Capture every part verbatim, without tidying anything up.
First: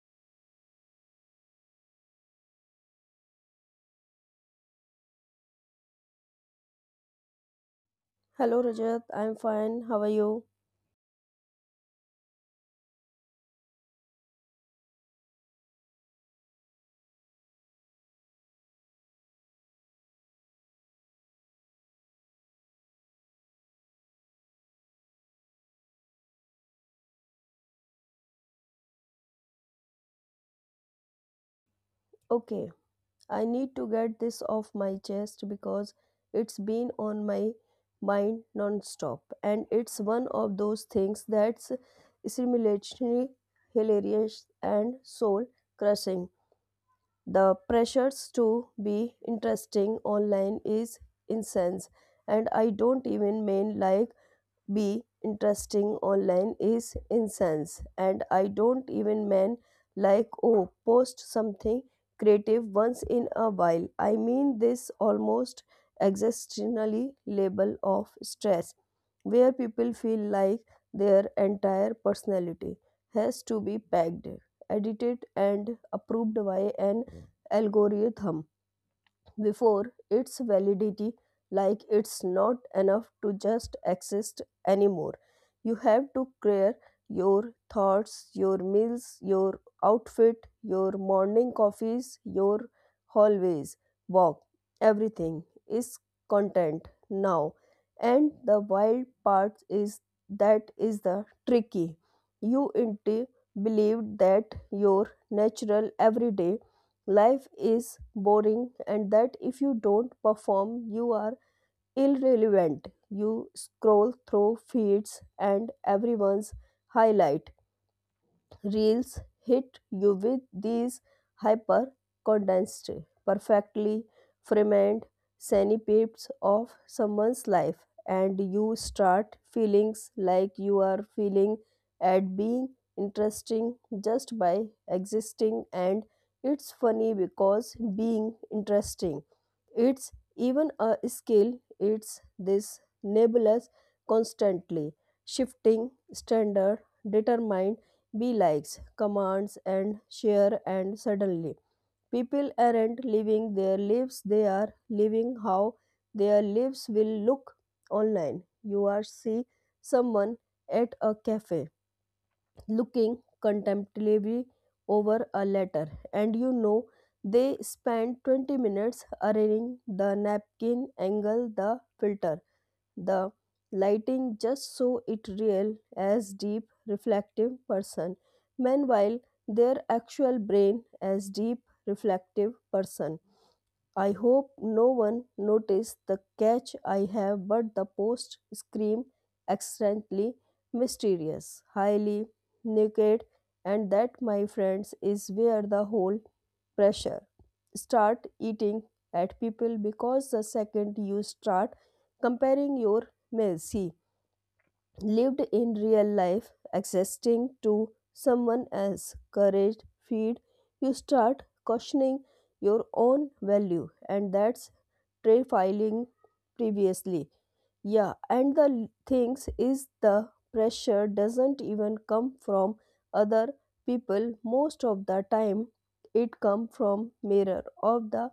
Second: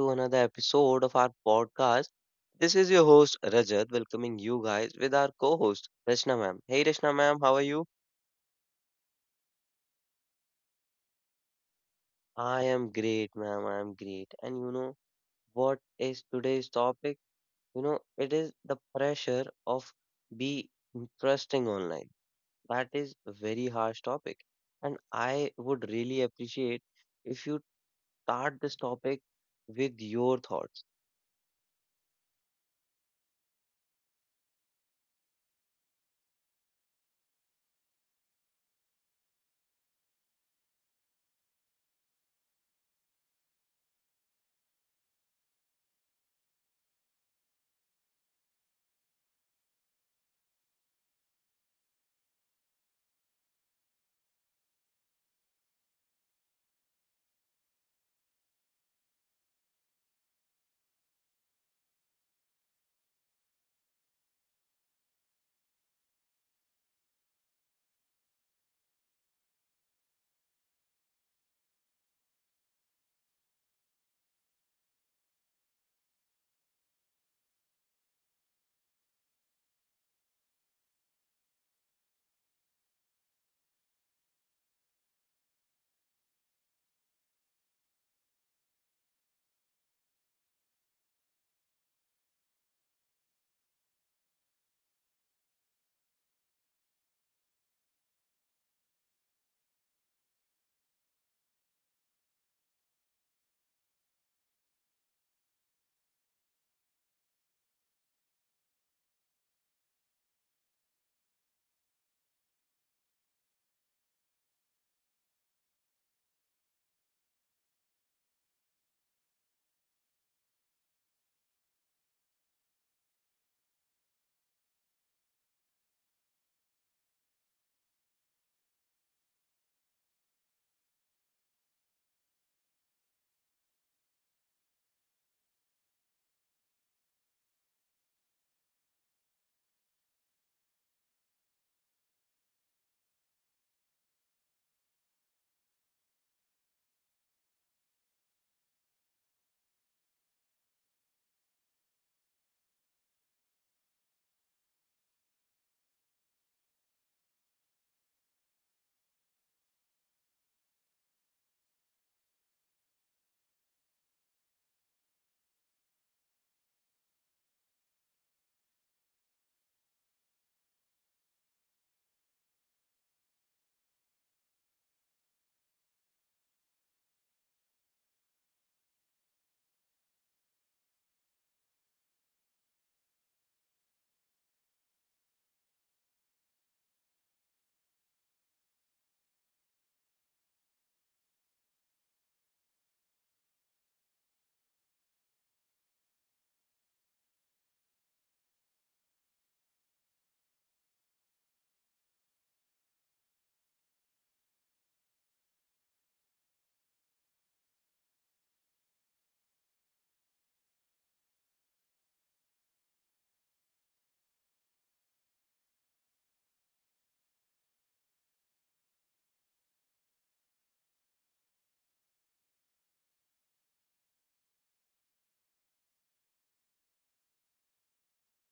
to another episode of our podcast. This is your host Rajat, welcoming you guys with our co-host Rachna ma'am. Hey, Rachna ma'am, how are you? Hello Rajat, I'm fine. How are you? I am great, ma'am. I am great. And you know what is today's topic? You know, it is the pressure of be interesting online. That is a very harsh topic, and I would really appreciate if you start this topic with your thoughts. Okay, I need to get this off my chest because it's been on my mind non-stop, and it's one of those things that's simultaneously hilarious and soul crushing. The pressures to be interesting online is intense, and I don't even mean like be interesting online is incense and I don't even man like oh post something creative once in a while I mean this almost existentially label of stress where people feel like their entire personality has to be packed edited and approved by an algorithm before its validity like it's not enough to just exist anymore. You have to clear your thoughts, your meals, your outfit, your morning coffees, your hallways walk. Everything is content now, and the wild part is that is the tricky you into believed that your natural everyday life is boring, and that if you don't perform, you are irrelevant. You scroll through feeds and everyone's highlight reels hit you with these hyper condensed, perfectly framed snippets of someone's life, and you start feeling like you are feeling at being interesting just by existing. And it's funny because being interesting, it's even a skill, it's this nebulous, constantly shifting standard determined be likes, commands, and share, and suddenly. People aren't living their lives, they are living how their lives will look online. You are see someone at a cafe looking contemplatively over a letter, and you know they spent twenty minutes arranging the napkin angle, the filter the lighting just so it real as deep reflective person. Meanwhile their actual brain as deep reflective person I hope no one noticed the catch I have but the post scream extremely mysterious highly naked. And that, my friends, is where the whole pressure start eating at people because the second you start comparing your meals he lived in real life existing to someone else courage feed, you start questioning your own value, and that's trade filing previously. Yeah, and the things is the pressure doesn't even come from other people most of the time, it come from mirror of the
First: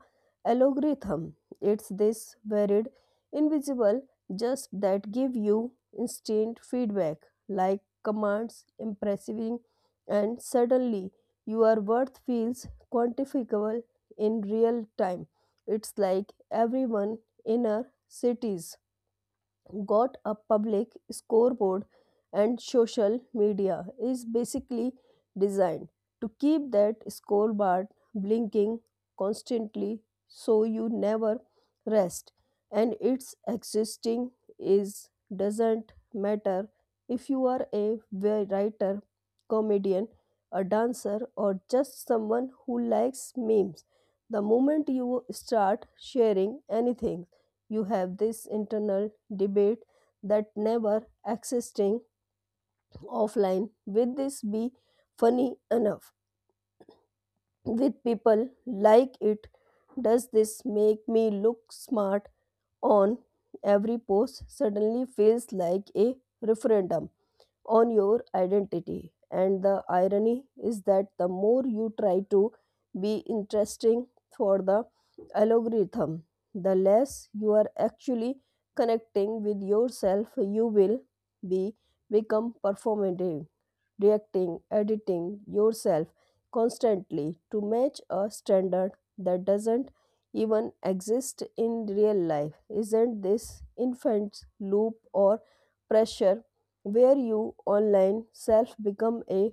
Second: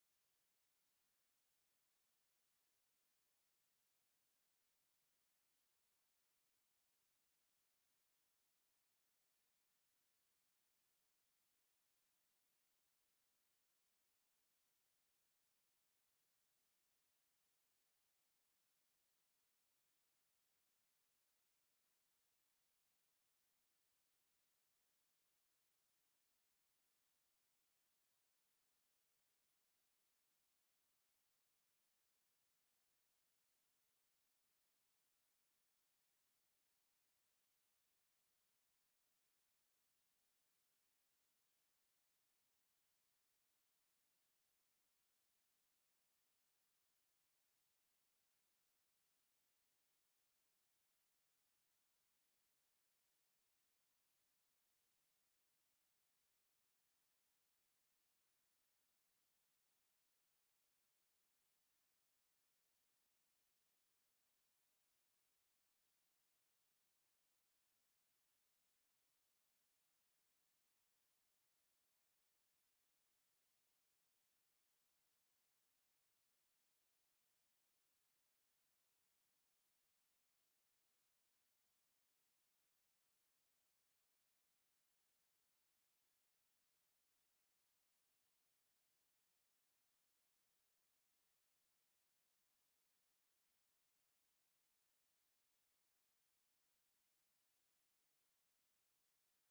algorithm. It's this varied invisible just that give you instant feedback like commands impressing, and suddenly your worth feels quantifiable in real time. It's like everyone in our cities got a public scoreboard, and social media is basically designed to keep that scoreboard blinking constantly so you never rest. And its existing is doesn't matter if you are a writer, comedian, a dancer or just someone who likes memes. The moment you start sharing anything, you have this internal debate that never existing offline. Will this be funny enough with people like it? Does this make me look smart on every post? Suddenly feels like a referendum on your identity. And the irony is that the more you try to be interesting for the algorithm, the less you are actually connecting with yourself. You will be become performative reacting, editing yourself constantly to match a standard that doesn't even exist in real life. Isn't this infant's loop or pressure where you online self become a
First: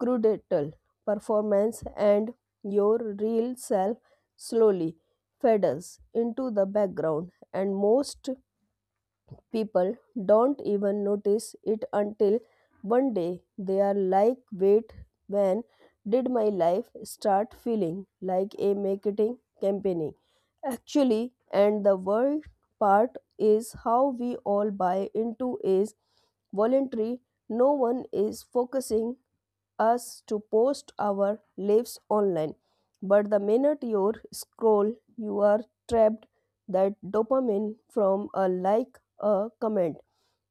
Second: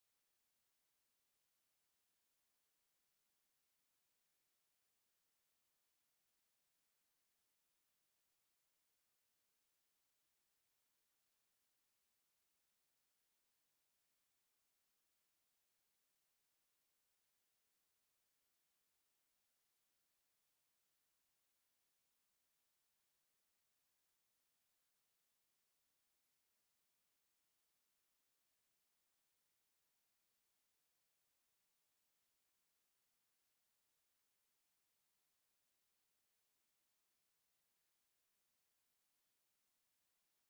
crudatal performance and your real self slowly fades into the background, and most people don't even notice it until one day they are like, wait, when did my life start feeling like a marketing campaign? Actually, and the world part is how we all buy into is voluntary. No one is focusing us to post our lives online. But the minute you scroll, you are trapped. That dopamine from a like, a comment,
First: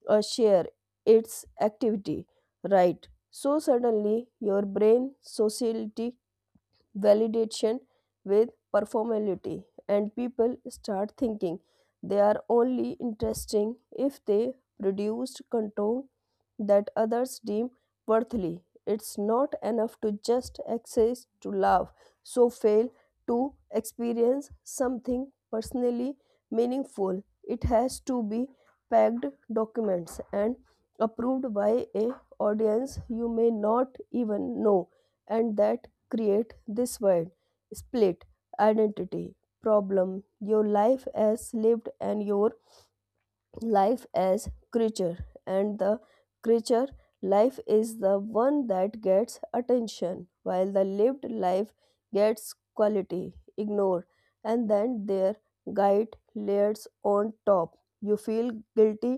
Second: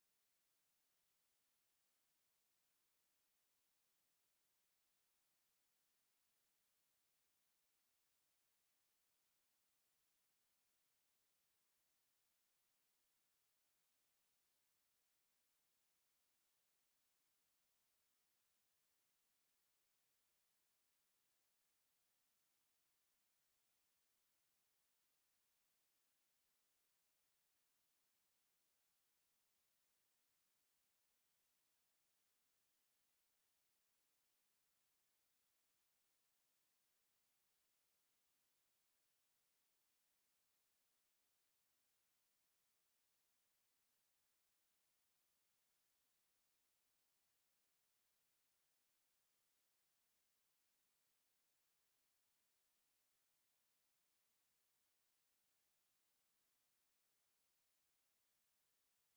a share, its activity, right? So suddenly your brain sociality validation with performality, and people start thinking they are only interesting if they produced content that others deem worthily. It's not enough to just access to love, so fail to experience something personally meaningful. It has to be packed documents and approved by a audience you may not even know, and that create this wide split identity problem. Your life as lived and your life as creature, and the creature life is the one that gets attention while the lived life gets quality ignored. And then their guide layers on top. You feel guilty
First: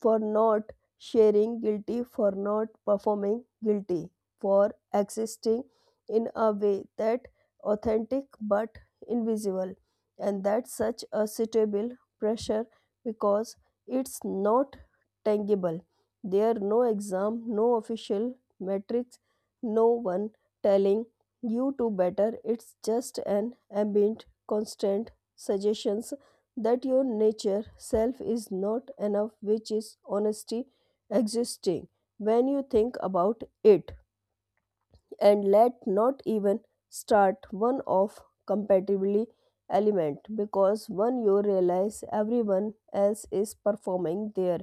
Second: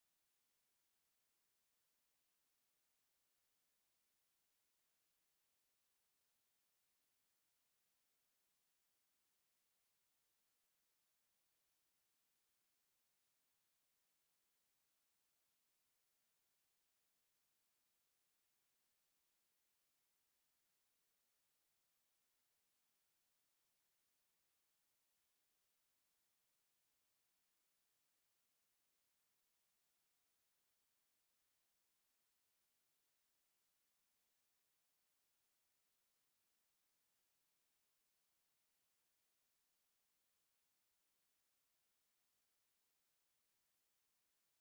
for not sharing, guilty for not performing, guilty for existing in a way that authentic but invisible, and that's such a suitable pressure because it's not tangible. There are no exam, no official metrics, no one telling you to better. It's just an ambient, constant suggestions that your nature self is not enough, which is honesty existing when you think about it. And let not even start one of compatibility element because when you realize everyone else is performing their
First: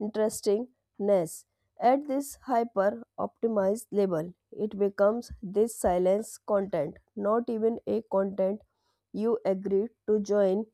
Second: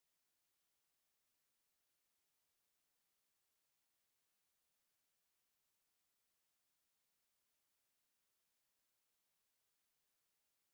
interestingness at this hyper optimized level, it becomes this silence content not even a content you agree to join.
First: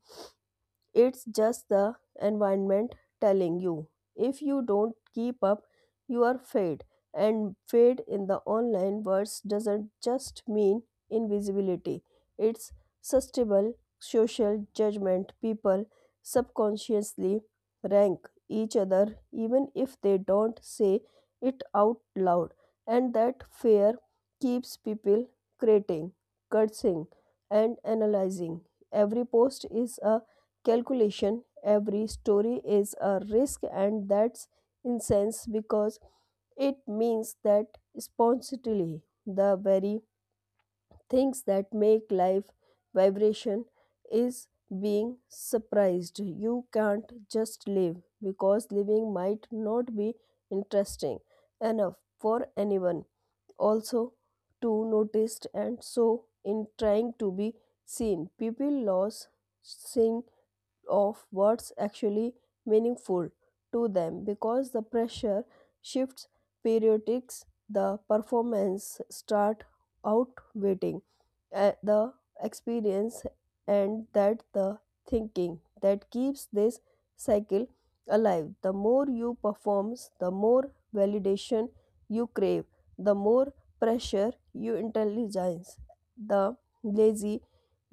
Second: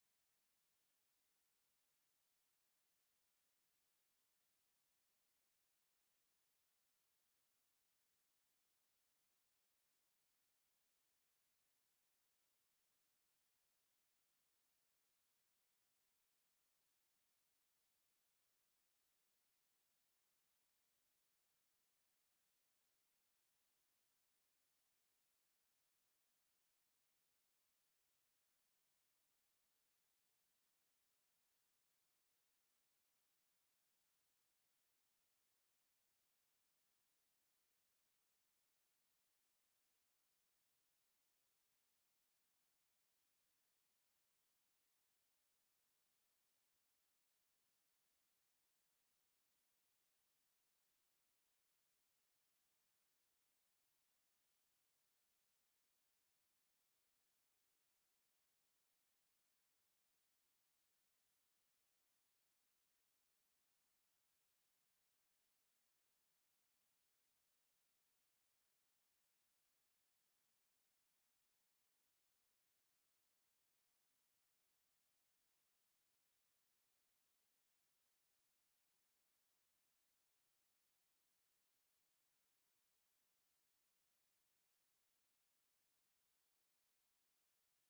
It's just the environment telling you if you don't keep up, you are fade. And fade in the online words doesn't just mean invisibility, it's sustainable social judgment. People subconsciously rank each other even if they don't say it out loud, and that fear keeps people creating, cursing, and analyzing. Every post is a calculation. Every story is a risk, and that's incense because it means that spontaneity, the very things that make life vibration, is being surprised. You can't just live because living might not be interesting enough for anyone also to notice, and so in trying to be seen, people lose seeing of what's actually meaningful to them because the pressure shifts periodics the performance start outweighing uh, the experience, and that the thinking that keeps this cycle alive. The more you performs, the more validation you crave, the more pressure you intelligence, the lazy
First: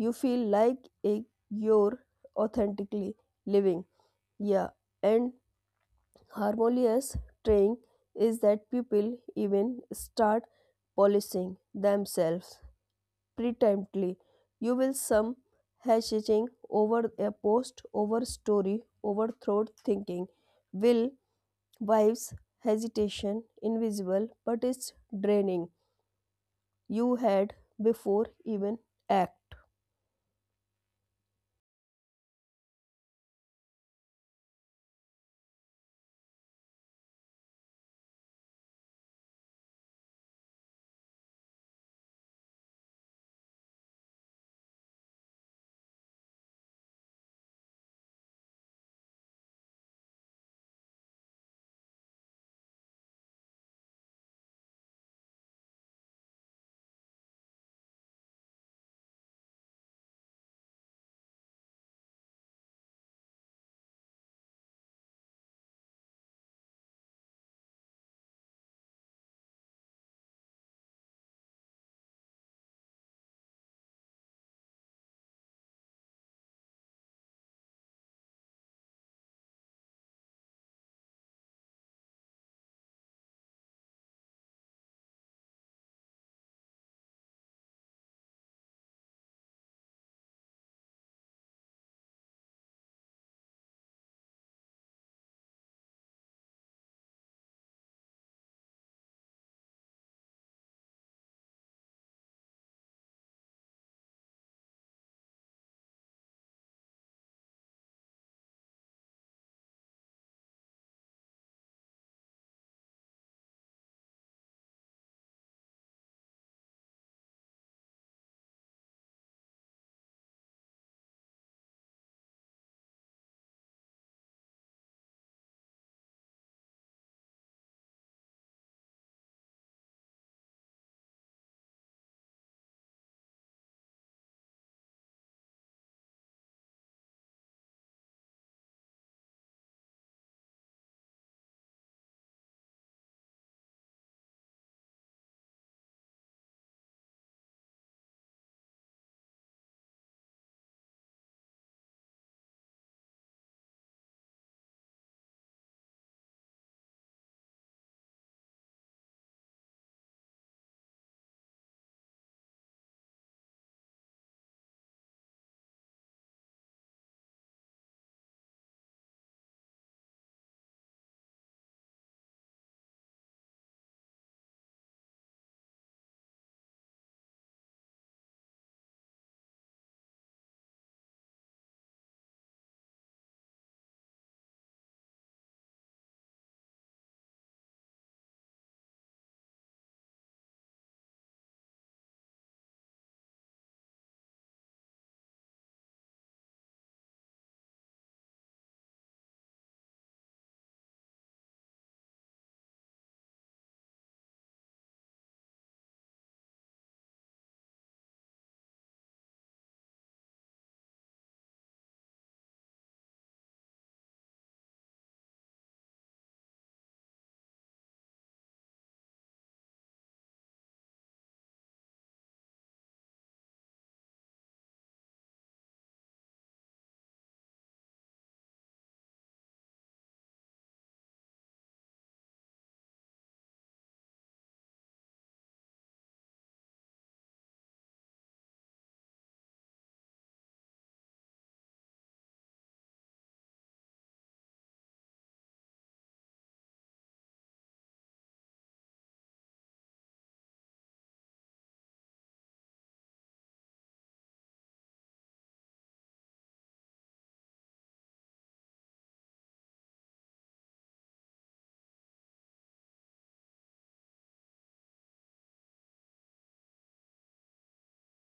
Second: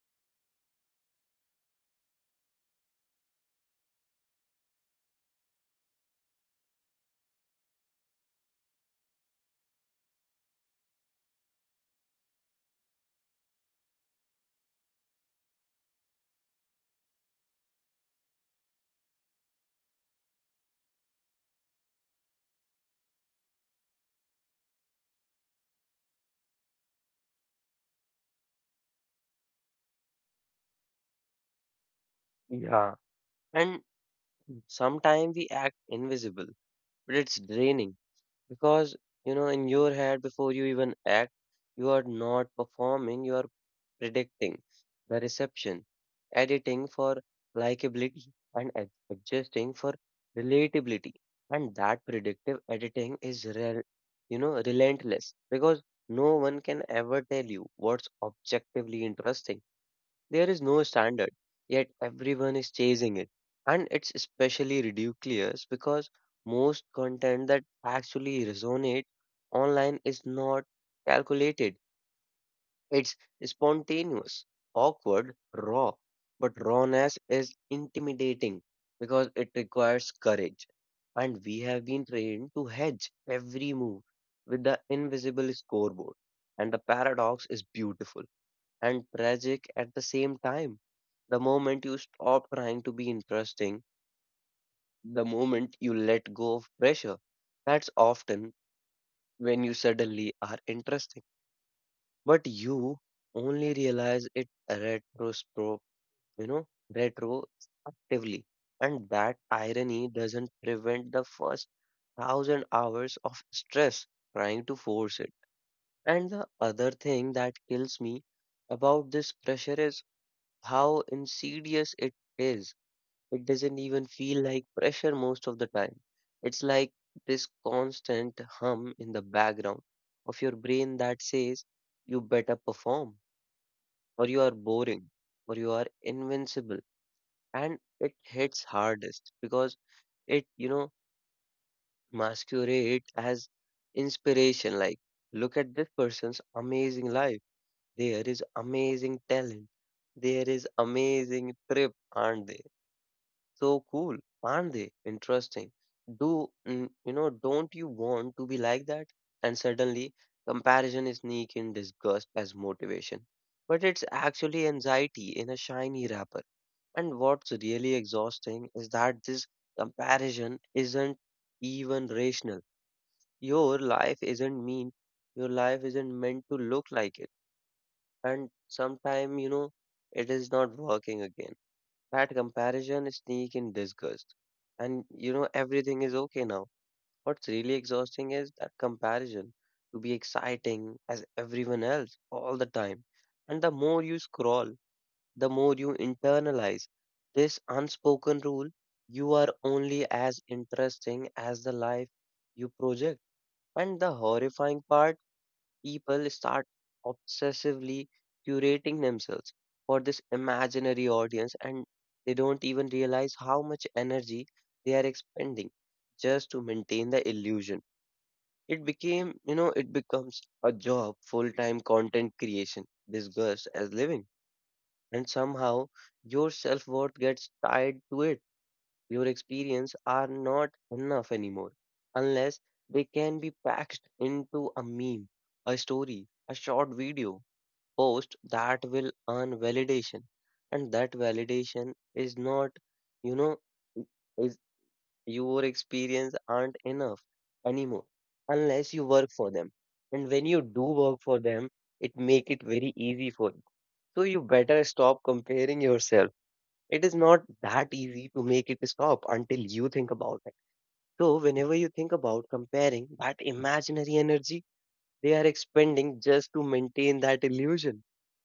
you feel like a your authentically living. Yeah, and harmonious training is that people even start polishing themselves pretently. You will some hashing over a post, over story, overthrow thinking, will wives hesitation, invisible, but it's draining. You had before even act. Yeah, and sometimes we act invisible, but it's draining because you know in your head before you even act, you are not performing, you are predicting the reception, editing for likability, and ad- adjusting for relatability. And that predictive editing is rel- you know relentless because no one can ever tell you what's objectively interesting, there is no standard, yet everyone is chasing it. And it's especially ridiculous because most content that actually resonates online is not calculated. It's spontaneous, awkward, raw. But rawness is intimidating because it requires courage. And we have been trained to hedge every move with the invisible scoreboard. And the paradox is beautiful and tragic at the same time. The moment you stop trying to be interesting, the moment you let go of pressure, that's often when you suddenly are interesting. But you only realize it retrospro, you know, retrospectively. And that irony doesn't prevent the first thousand hours of stress trying to force it. And the other thing that kills me about this pressure is how insidious it is. It doesn't even feel like pressure most of the time. It's like this constant hum in the background of your brain that says, you better perform, or you are boring, or you are invincible. And it hits hardest because it, you know, masquerades as inspiration. Like, look at this person's amazing life. There is amazing talent. There is amazing trip, aren't they so cool, aren't they interesting? Do mm, you know, Don't you want to be like that? And suddenly, comparison is sneak in disgust as motivation, but it's actually anxiety in a shiny wrapper. And what's really exhausting is that this comparison isn't even rational. Your life isn't mean, your life isn't meant to look like it, and sometime, you know, it is not working again. That comparison sneak in disgust. And you know, everything is okay now. What's really exhausting is that comparison to be exciting as everyone else all the time. And the more you scroll, the more you internalize this unspoken rule, you are only as interesting as the life you project. And the horrifying part, people start obsessively curating themselves for this imaginary audience and they don't even realize how much energy they are expending just to maintain the illusion. It became you know it becomes a job, full time content creation disguised as living, and somehow your self worth gets tied to it. Your experience are not enough anymore unless they can be packed into a meme, a story, a short video post that will earn validation. And that validation is not, you know, is your experience aren't enough anymore unless you work for them, and when you do work for them it make it very easy for you, so you better stop comparing yourself. It is not that easy to make it stop until you think about it. So, whenever you think about comparing that imaginary energy they are expending just to maintain that illusion,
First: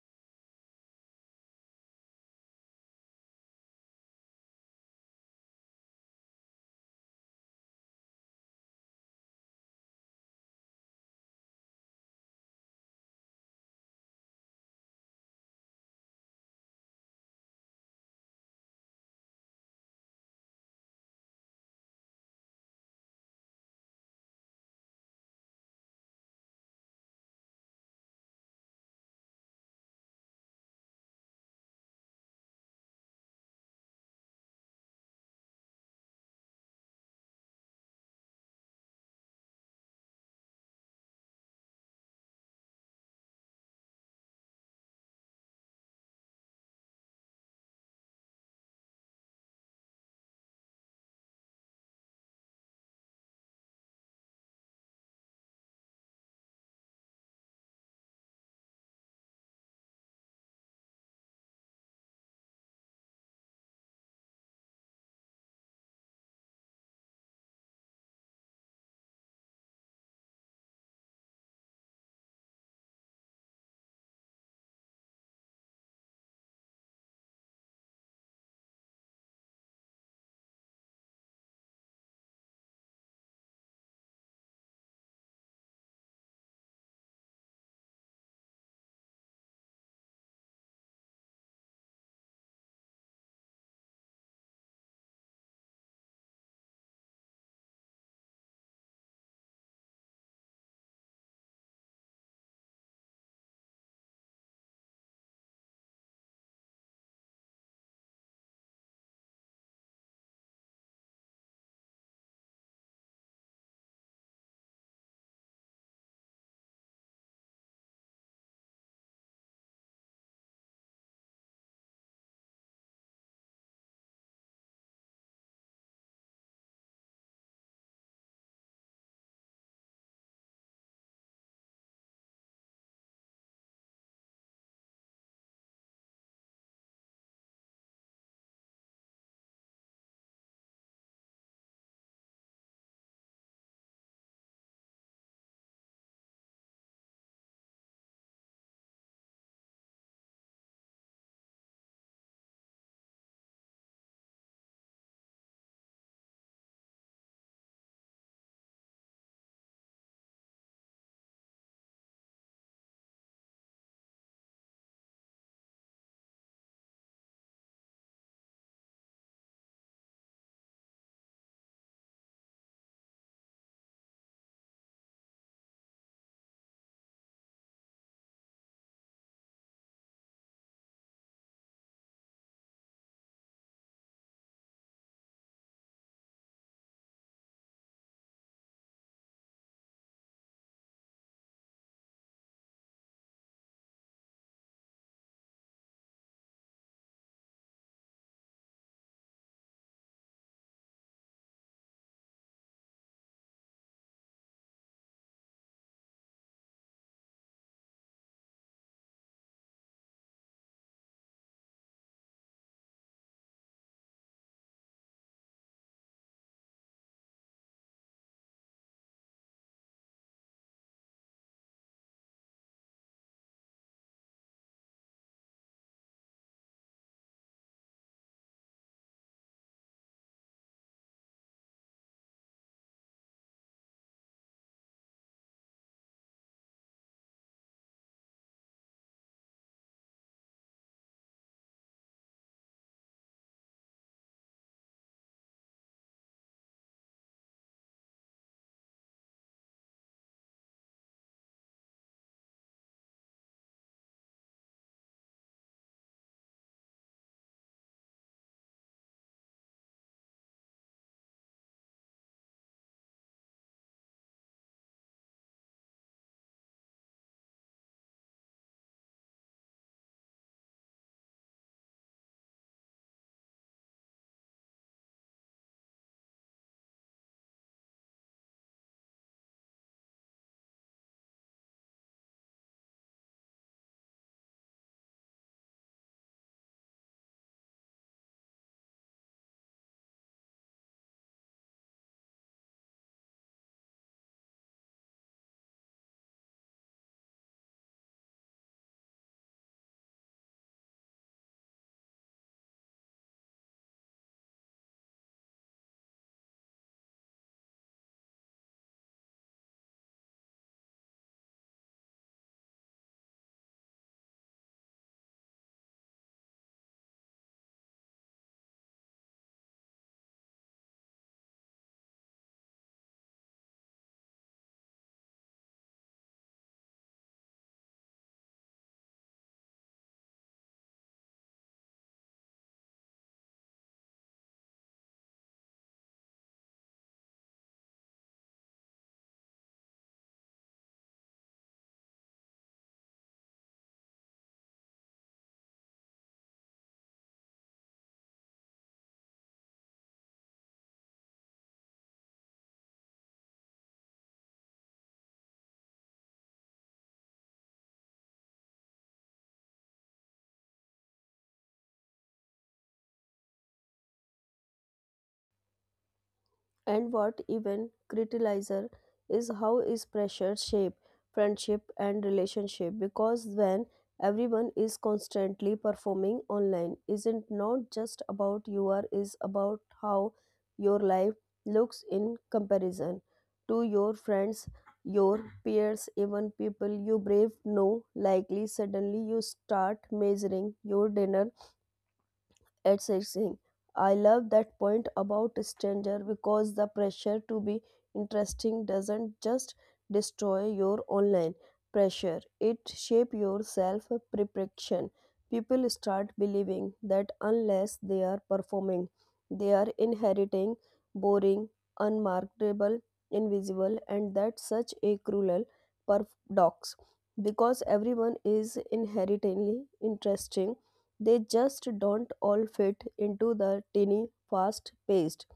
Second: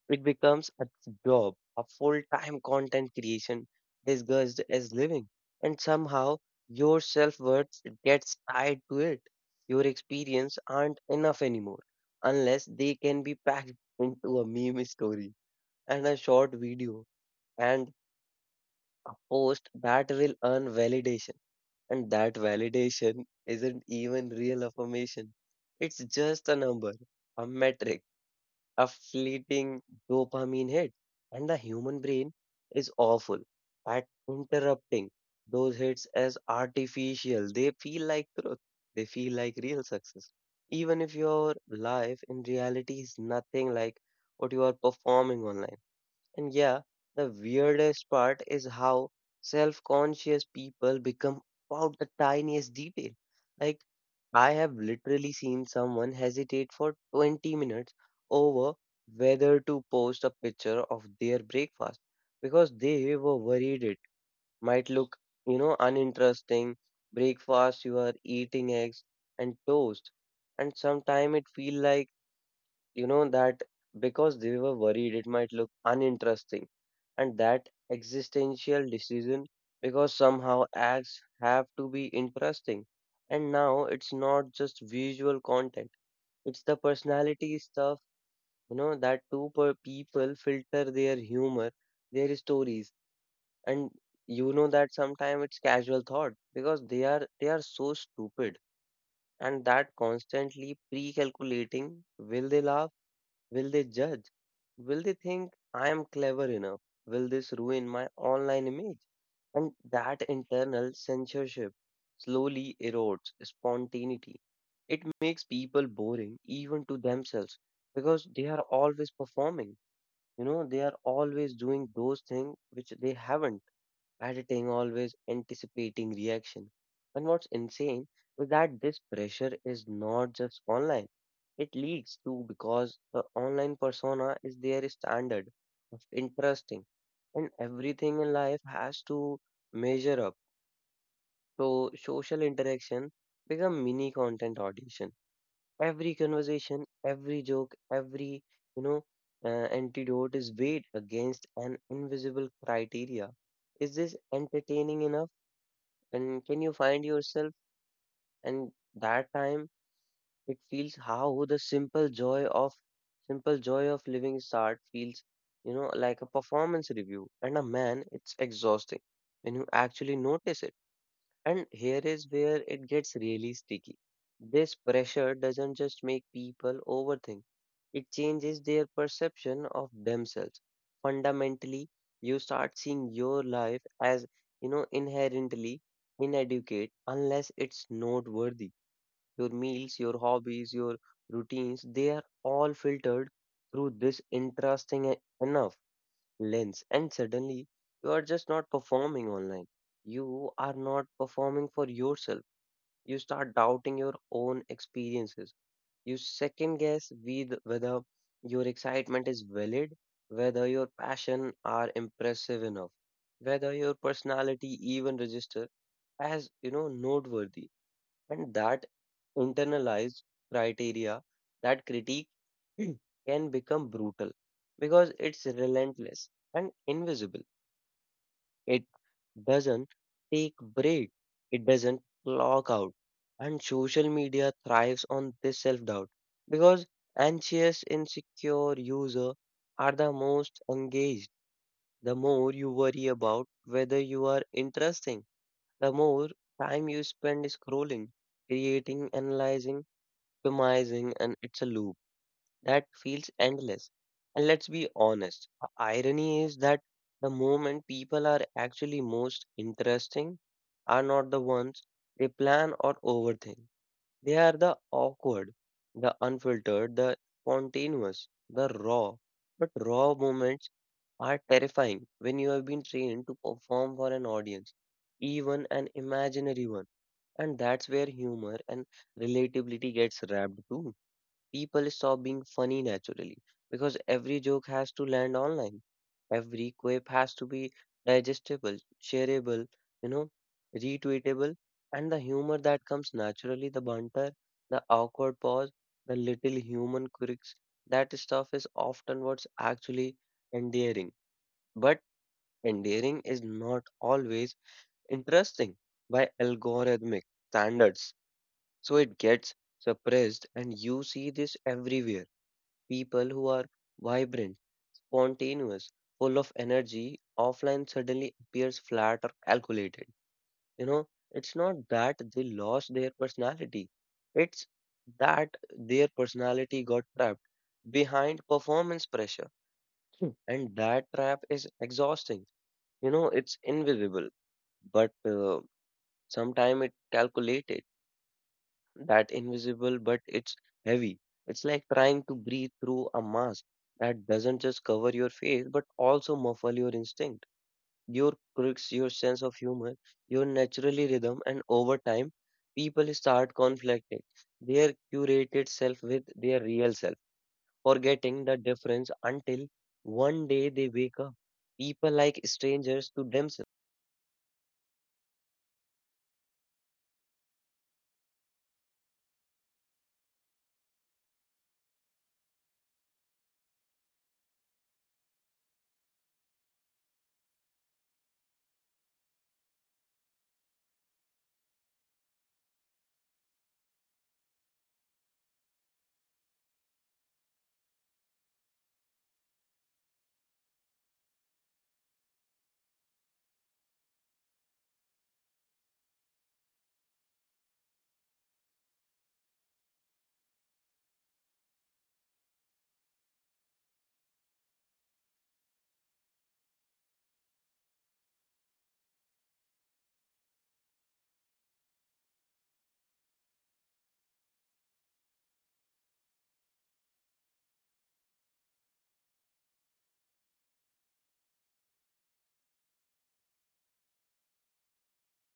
it becomes a job, a full time content creation disguised as living. And somehow your self worth gets tied to it. Your experience aren't enough anymore unless they can be packed into a meme story and a short video and a post that will earn validation. And that validation isn't even real affirmation. It's just a number, a metric, a fleeting dopamine hit. And the human brain is awful at interrupting those hits as artificial. They feel like truth, they feel like real success, even if your life in reality is nothing like what you are performing online. And yeah, the weirdest part is how self conscious people become about the tiniest detail. Like, I have literally seen someone hesitate for twenty minutes over whether to post a picture of their breakfast because they were worried it might look, you know, uninteresting. Breakfast, you are eating eggs and toast, and sometimes it feel like, you know that because they were worried it might look uninteresting, and that existential decision, because somehow acts have to be interesting. And now it's not just visual content, it's the personality stuff. You know that Two per people filter their humor, their stories, and you know that sometimes it's casual thought because they are they are so stupid. And that constantly pre-calculating, will they laugh? Will they judge? Will they think I am clever enough? Will this ruin my online image? And that internal censorship slowly erodes spontaneity. It makes people boring even to themselves because they are always performing. You know, they are always doing those things which they haven't, editing, always anticipating reaction. And what's insane is that this pressure is not just online. It leaks too, because the online persona is their standard of interesting and everything in life has to measure up. So social interaction become mini content audition. Every conversation, every joke, every you know uh, antidote is weighed against an invisible criteria. Is this entertaining enough? And can you find yourself? And that time it feels how the simple joy of simple joy of living start feels, you know, like a performance review. And a man, it's exhausting when you actually notice it. And here is where it gets really sticky. This pressure doesn't just make people overthink, it changes their perception of themselves. Fundamentally, you start seeing your life as, you know, inherently inadequate unless it's noteworthy. Your meals, your hobbies, your routines, they are all filtered through this interesting e- enough lens, and suddenly you are just not performing online, you are not performing for yourself. You start doubting your own experiences, you second guess with whether your excitement is valid, whether your passion are impressive enough, whether your personality even register as, you know noteworthy. And that internalized criteria, that critique can become brutal because it's relentless and invisible. It doesn't take break, it doesn't clock out. And social media thrives on this self-doubt because anxious, insecure user are the most engaged. The more you worry about whether you are interesting, the more time you spend scrolling, creating, analyzing, optimizing, and it's a loop that feels endless. And let's be honest, the irony is that the moment people are actually most interesting are not the ones they plan or overthink. They are the awkward, the unfiltered, the spontaneous, the raw. But raw moments are terrifying when you have been trained to perform for an audience, even an imaginary one. And that's where humor and relatability gets wrapped too. People stop being funny naturally because every joke has to land online. Every quip has to be digestible, shareable, you know, retweetable. And the humor that comes naturally, the banter, the awkward pause, the little human quirks, that stuff is often what's actually endearing. But endearing is not always interesting by algorithmic standards. So it gets suppressed, and you see this everywhere. People who are vibrant, spontaneous, full of energy, offline suddenly appears flat or calculated. You know, it's not that they lost their personality, it's that their personality got trapped behind performance pressure. Hmm. And that trap is exhausting. You know, it's invisible, but uh, sometimes it calculated, that invisible, but it's heavy. It's like trying to breathe through a mask that doesn't just cover your face, but also muffle your instinct, your quirks, your sense of humor, your naturally rhythm. And over time, people start conflicting their curated self with their real self, forgetting the difference until one day they wake up. People like strangers to themselves. And what even criticizer is how is pressure shape friendship and relationship because when everyone is constantly performing online isn't not just about you are is about how your life looks in comparison to your friends your peers even people you brave know likely suddenly you start measuring your dinner it's exciting. I love that point about stranger because the pressure to be interesting doesn't just destroy your online pressure. It shape your self perception. People start believing that unless they are performing, they are inheriting boring, unmarketable, invisible, and that's such a cruel paradox because everyone is inherently interesting. They just don't all fit into the tiny, fast paced,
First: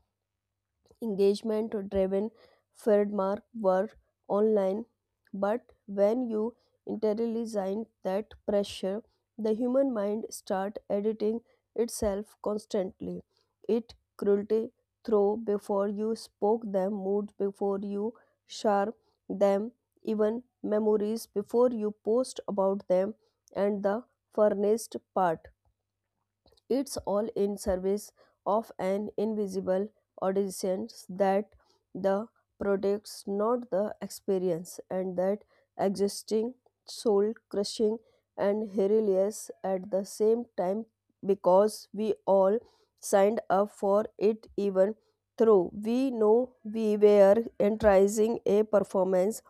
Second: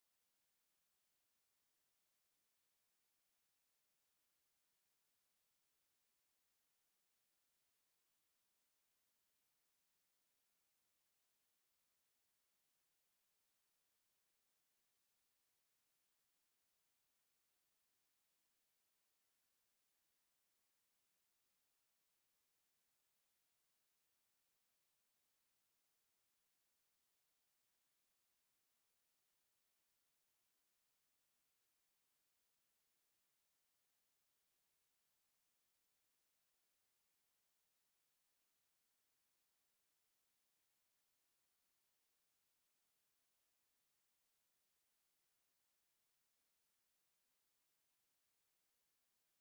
engagement driven framework were online. But when you internalize that pressure, the human mind start editing itself constantly. It cruelty through before you spoke them, mood before you share them, even memories before you post about them, and the furnished part, it's all in service of an invisible audience that the products, not the experience, and that existing soul crushing and hilarious at the same time because we all signed up for it even though we know we were enticing a performance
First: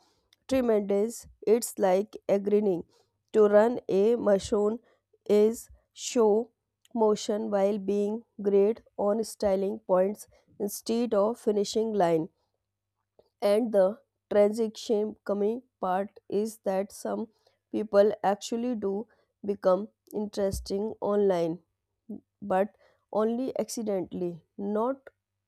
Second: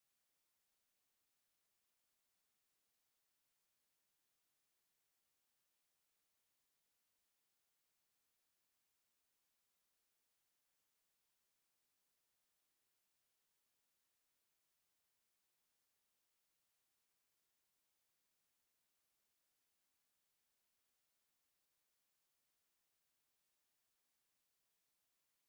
tremendous. It's like agreeing to run a machine is show motion while being great on styling points instead of finishing line. And the tragic shame coming part is that some people actually do become interesting online, but only accidentally, not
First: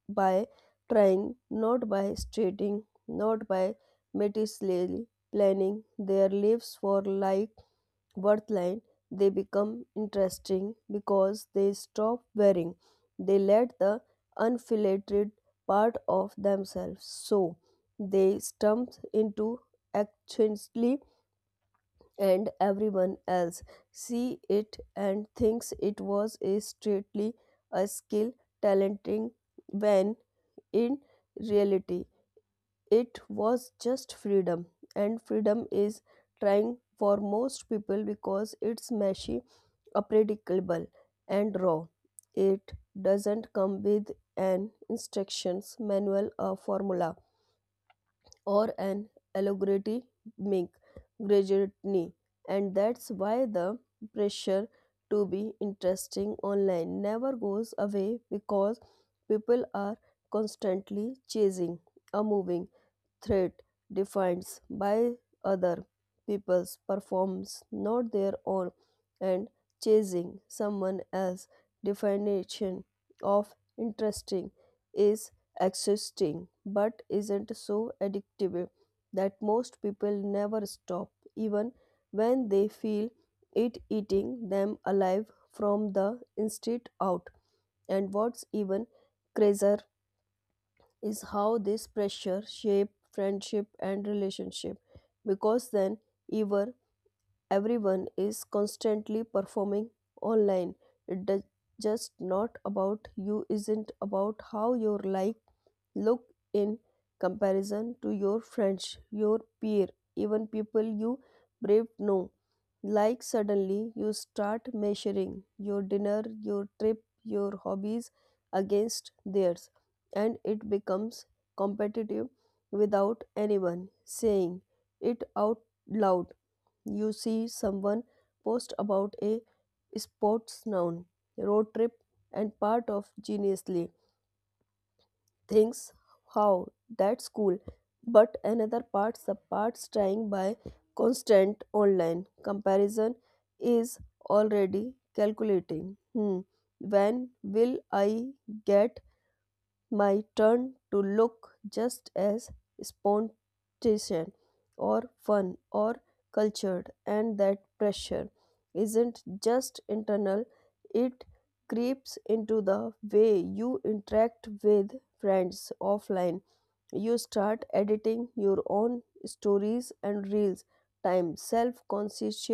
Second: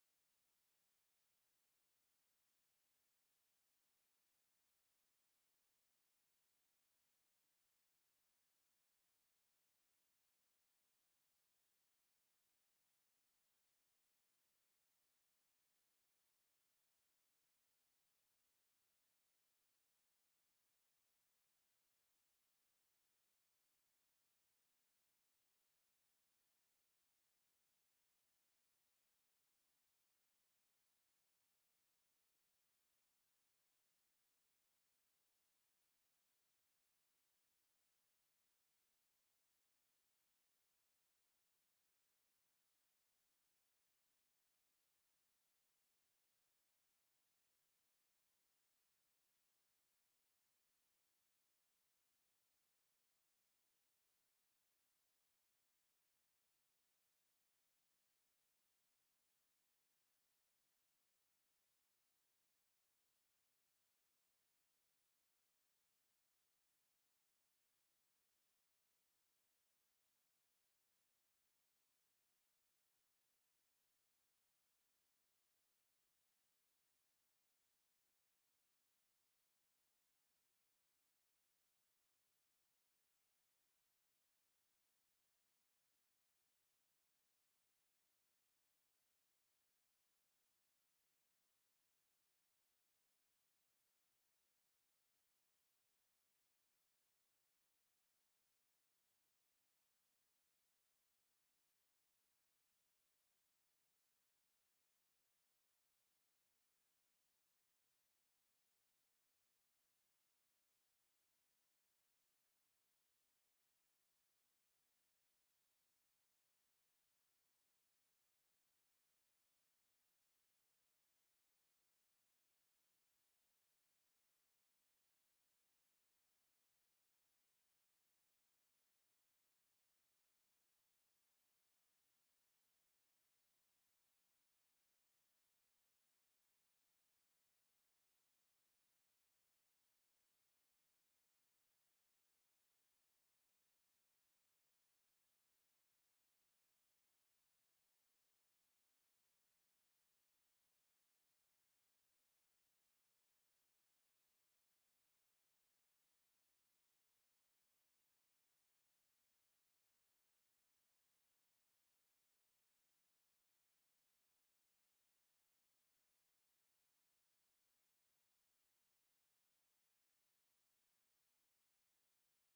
by trying, not by stating, not by meticulously planning their lives for like worth. They become interesting because they stop wearing. They let the unfiltered part of themselves. So they stump into accidentally and everyone else see it and thinks it was a strictly a skill talenting when in reality it was just freedom, and freedom is trying for most people because it's messy unpredictable and raw. It doesn't come with an instructions manual or formula or an allegory make gradually, and that's why the pressure to be interesting online never goes away because people are constantly chasing a moving threat defined by other people's performance, not their own, and chasing someone else's definition of interesting is existing but isn't so addictive that most people never stop, even when they feel it eating them alive from the inside out. And what's even crazier is how this pressure shape friendship and relationship because then ever everyone is constantly performing online. It does just not about you isn't about how your life look in comparison to your friends, your peer, even people you brave know. Like suddenly you start measuring your dinner, your trip, your hobbies against theirs, and it becomes competitive without anyone saying it out loud. You see someone post about a sports noun, road trip, and part of geniusly thinks, how? That's cool. But another part subparts trying by constant online comparison is already calculating. Hmm. When will I get my turn to look just as spontaneous or fun or cultured? And that pressure isn't just internal, it creeps into the way you interact with friends offline. You start editing your own stories and reels, time self-conscious,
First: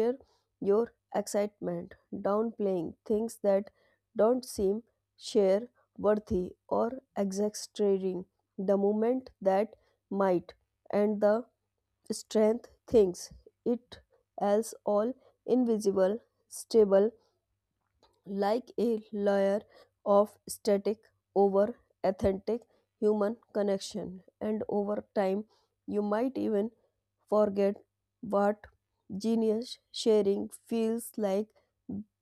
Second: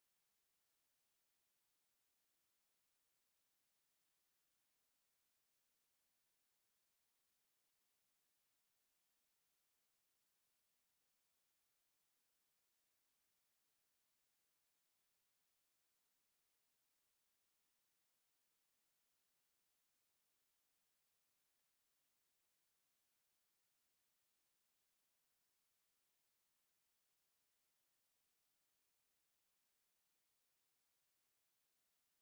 your excitement, downplaying things that don't seem share worthy or exaggerating the moment that might. And the strength thinks it as all invisible, stable, like a layer of static over authentic human connection. And over time you might even forget what genius sharing feels like,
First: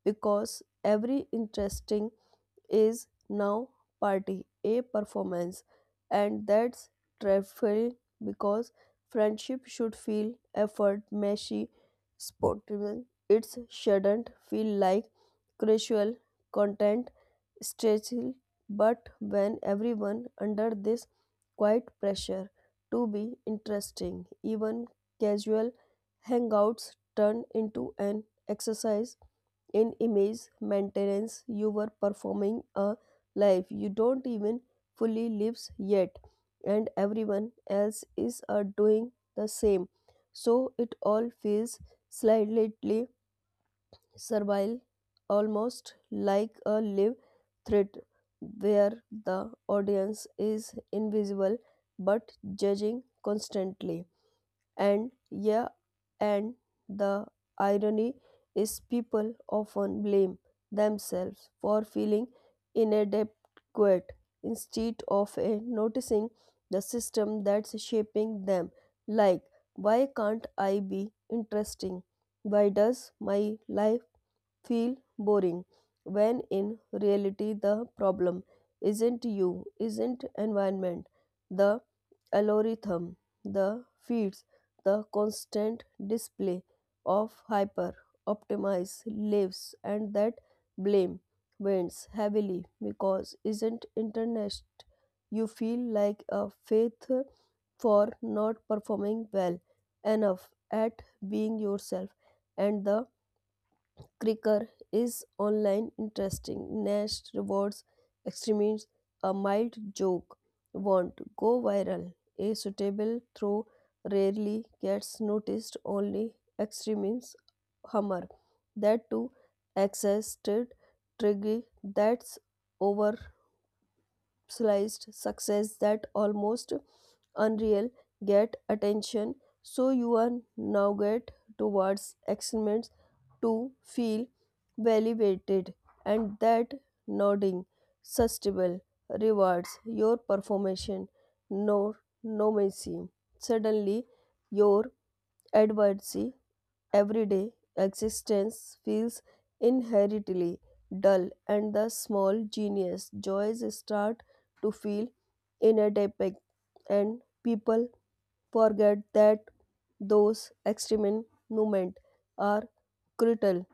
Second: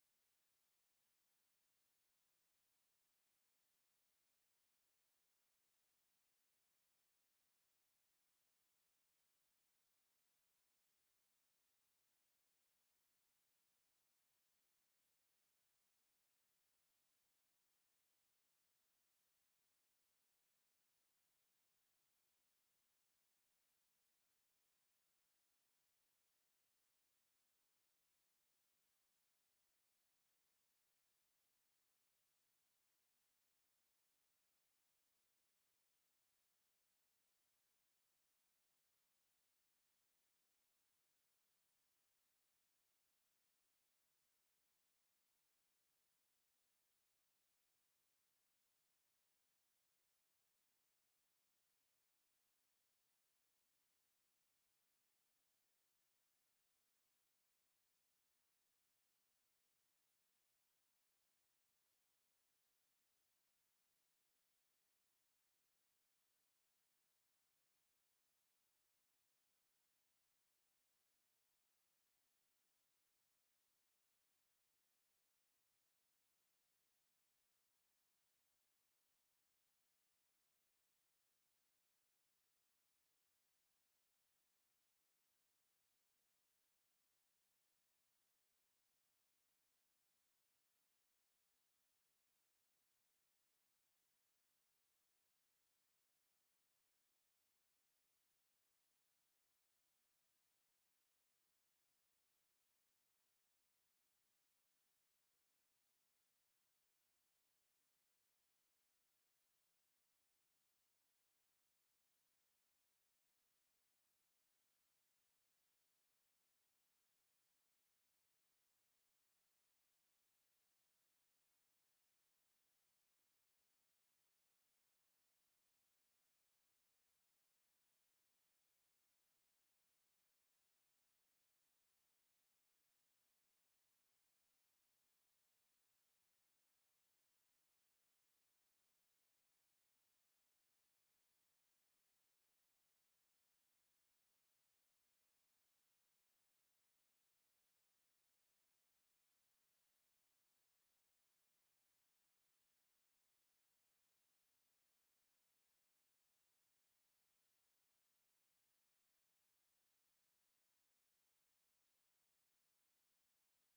because every interesting is now party a performance. And that's dreadful because friendship should feel effort messy, spontaneous. It shouldn't feel like casual content stretching. But when everyone under this quiet pressure to be interesting, even casual hangouts turn into an exercise in image maintenance. You were performing a life you don't even fully lives yet, and everyone else is uh, doing the same, so it all feels slightly servile, almost like a live thread where the audience is invisible but judging constantly. And yeah, and the irony is, people often blame themselves for feeling inadequate instead of eh, noticing the system that's shaping them. Like, why can't I be interesting? Why does my life feel boring, when in reality the problem isn't you, isn't environment, the algorithm, the feeds, the constant display of hyper optimized lives. And that blame winds heavily because isn't internet you feel like a faith for not performing well enough at being yourself. And the Cricker is online interesting. Nash rewards extremes. A mild joke won't go viral. A suitable throw rarely gets noticed. Only extremes hummer. That too, exhausted, triggy. That's over sliced success that almost unreal get attention, so you are now get towards excellence to feel validated. And that nodding sustainable rewards your performance, no no mercy suddenly your adversity. Everyday existence feels inherently dull, and the small genius joys start to feel inadequate, and people forget that those extreme moments are crucial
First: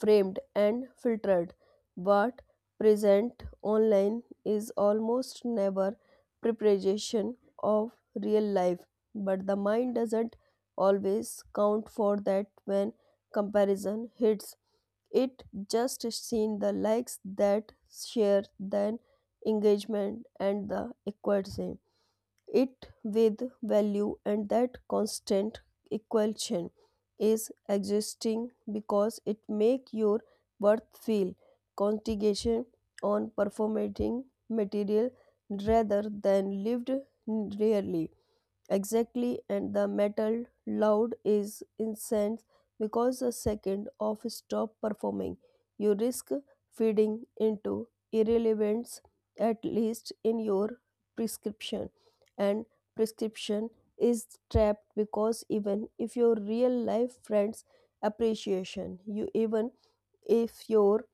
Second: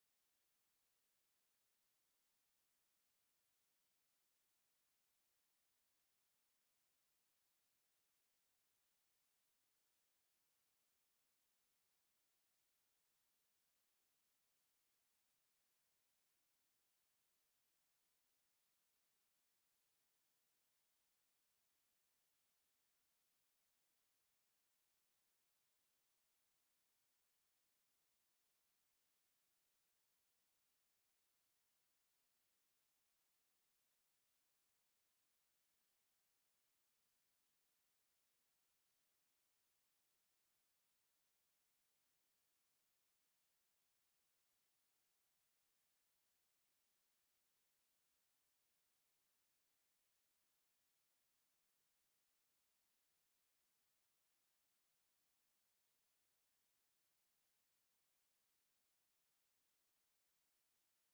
framed and filtered, but present online is almost never preparation of real life. But the mind doesn't always count for that when comparison hits. It just seen the likes that share, then engagement and the equity it with value, and that constant equation is existing because it make your worth feel contingent on performating material rather than lived really. Exactly, and the metal loud is incense because a second of stop performing, you risk feeding into irrelevance, at least in your prescription. And prescription is trapped because even if your real life friends appreciation, you, even if your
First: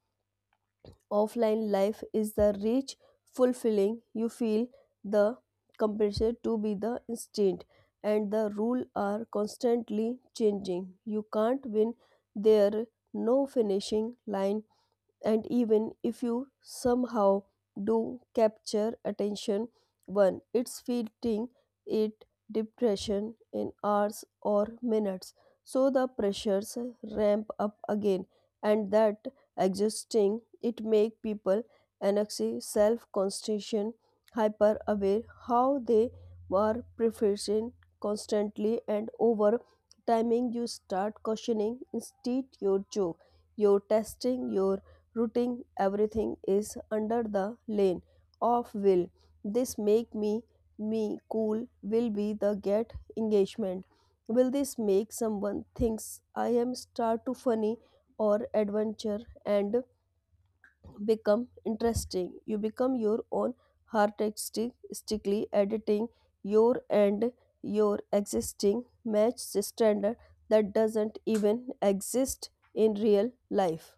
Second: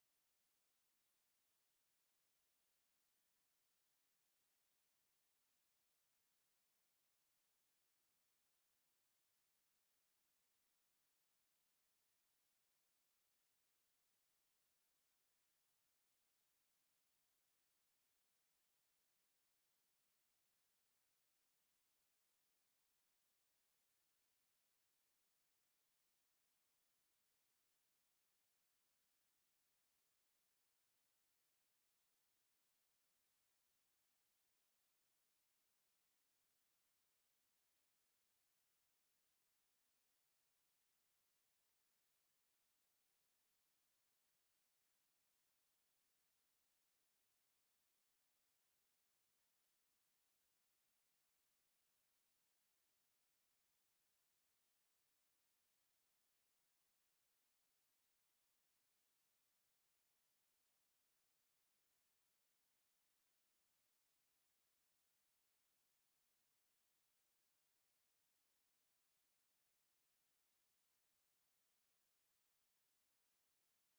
offline life is the rich, fulfilling, you feel the compulsion to be the instinct, and the rules are constantly changing. You can't win there, no finishing line, and even if you somehow do capture attention, one it's fleeting. It depression in hours or minutes, so the pressures ramp up again. And that exhausting it make people anxiety self concentration, hyper aware how they were preferring constantly, and over timing you start questioning instead your joke, your testing, your rooting, everything is under the lane of will. This make me me cool will be the get engagement. Will this make someone thinks I am star too funny or adventure and become interesting? You become your own stickly editing your and your existing match standard that doesn't even exist in real life.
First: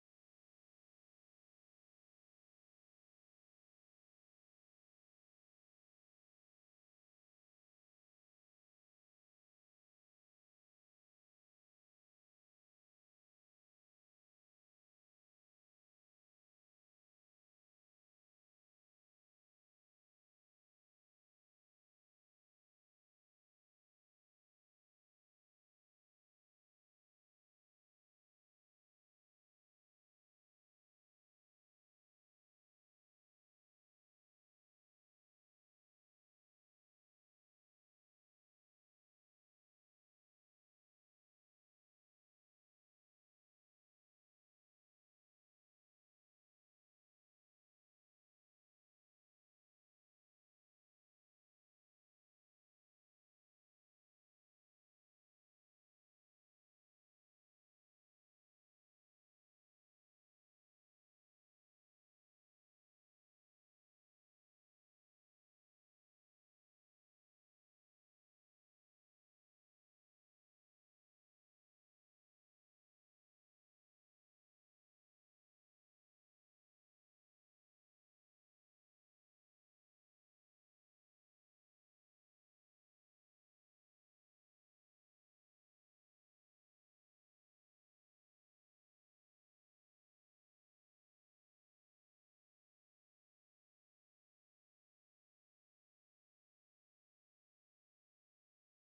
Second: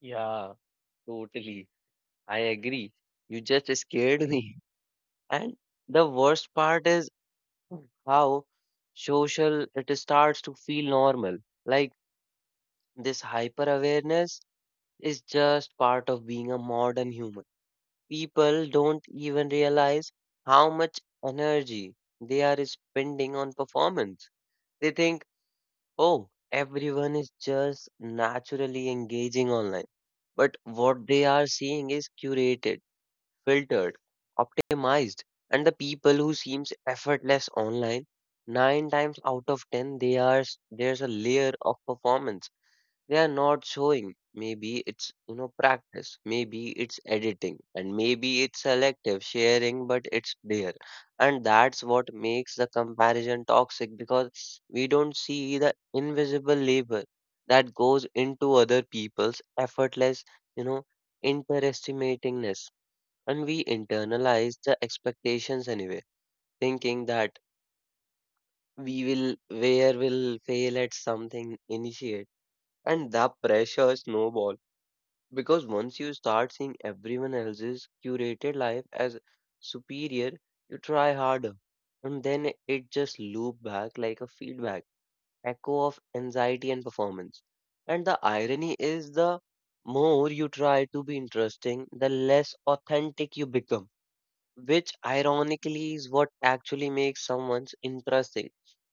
Yeah, totally. I agree. You just scared me. And the worst part is how social it starts to feel normal. Like this hyper awareness is just part of being a modern human. People don't even realize how much energy they are spending on performance. They think, oh, everyone is just naturally engaging online. But what they are seeing is curated, filtered, optimized, and the people who seems effortless online, nine times out of ten they are s- there's a layer of performance they are not showing. Maybe it's, you know practice, maybe it's editing, and maybe it's selective sharing, but it's there. And that's what makes the comparison toxic because we don't see the invisible labor that goes into other people's effortless, you know, interestimatingness, and we internalize the expectations anyway, thinking that we will where will fail at something initiate. And that pressure snowball because once you start seeing everyone else's curated life as superior, you try harder, and then it just loop back like a feedback echo of anxiety and performance. And the irony is the more you try to be interesting, the less authentic you become, which ironically is what actually makes someone's interesting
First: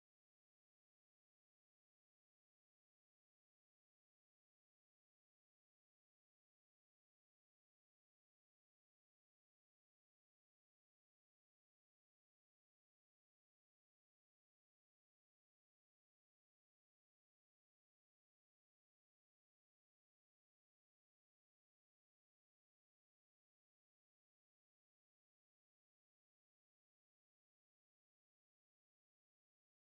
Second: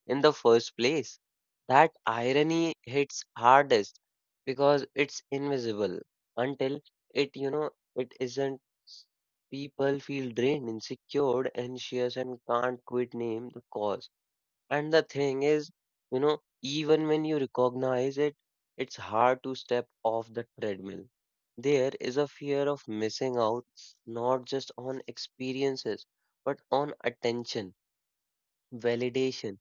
in the first place. That irony hits hardest because it's invisible until it, you know, it isn't. People feel drained, insecure, anxious, and can't quite name the cause. And the thing is, you know, even when you recognize it, it's hard to step off the treadmill. There is a fear of missing out, not just on experiences, but on attention, validation,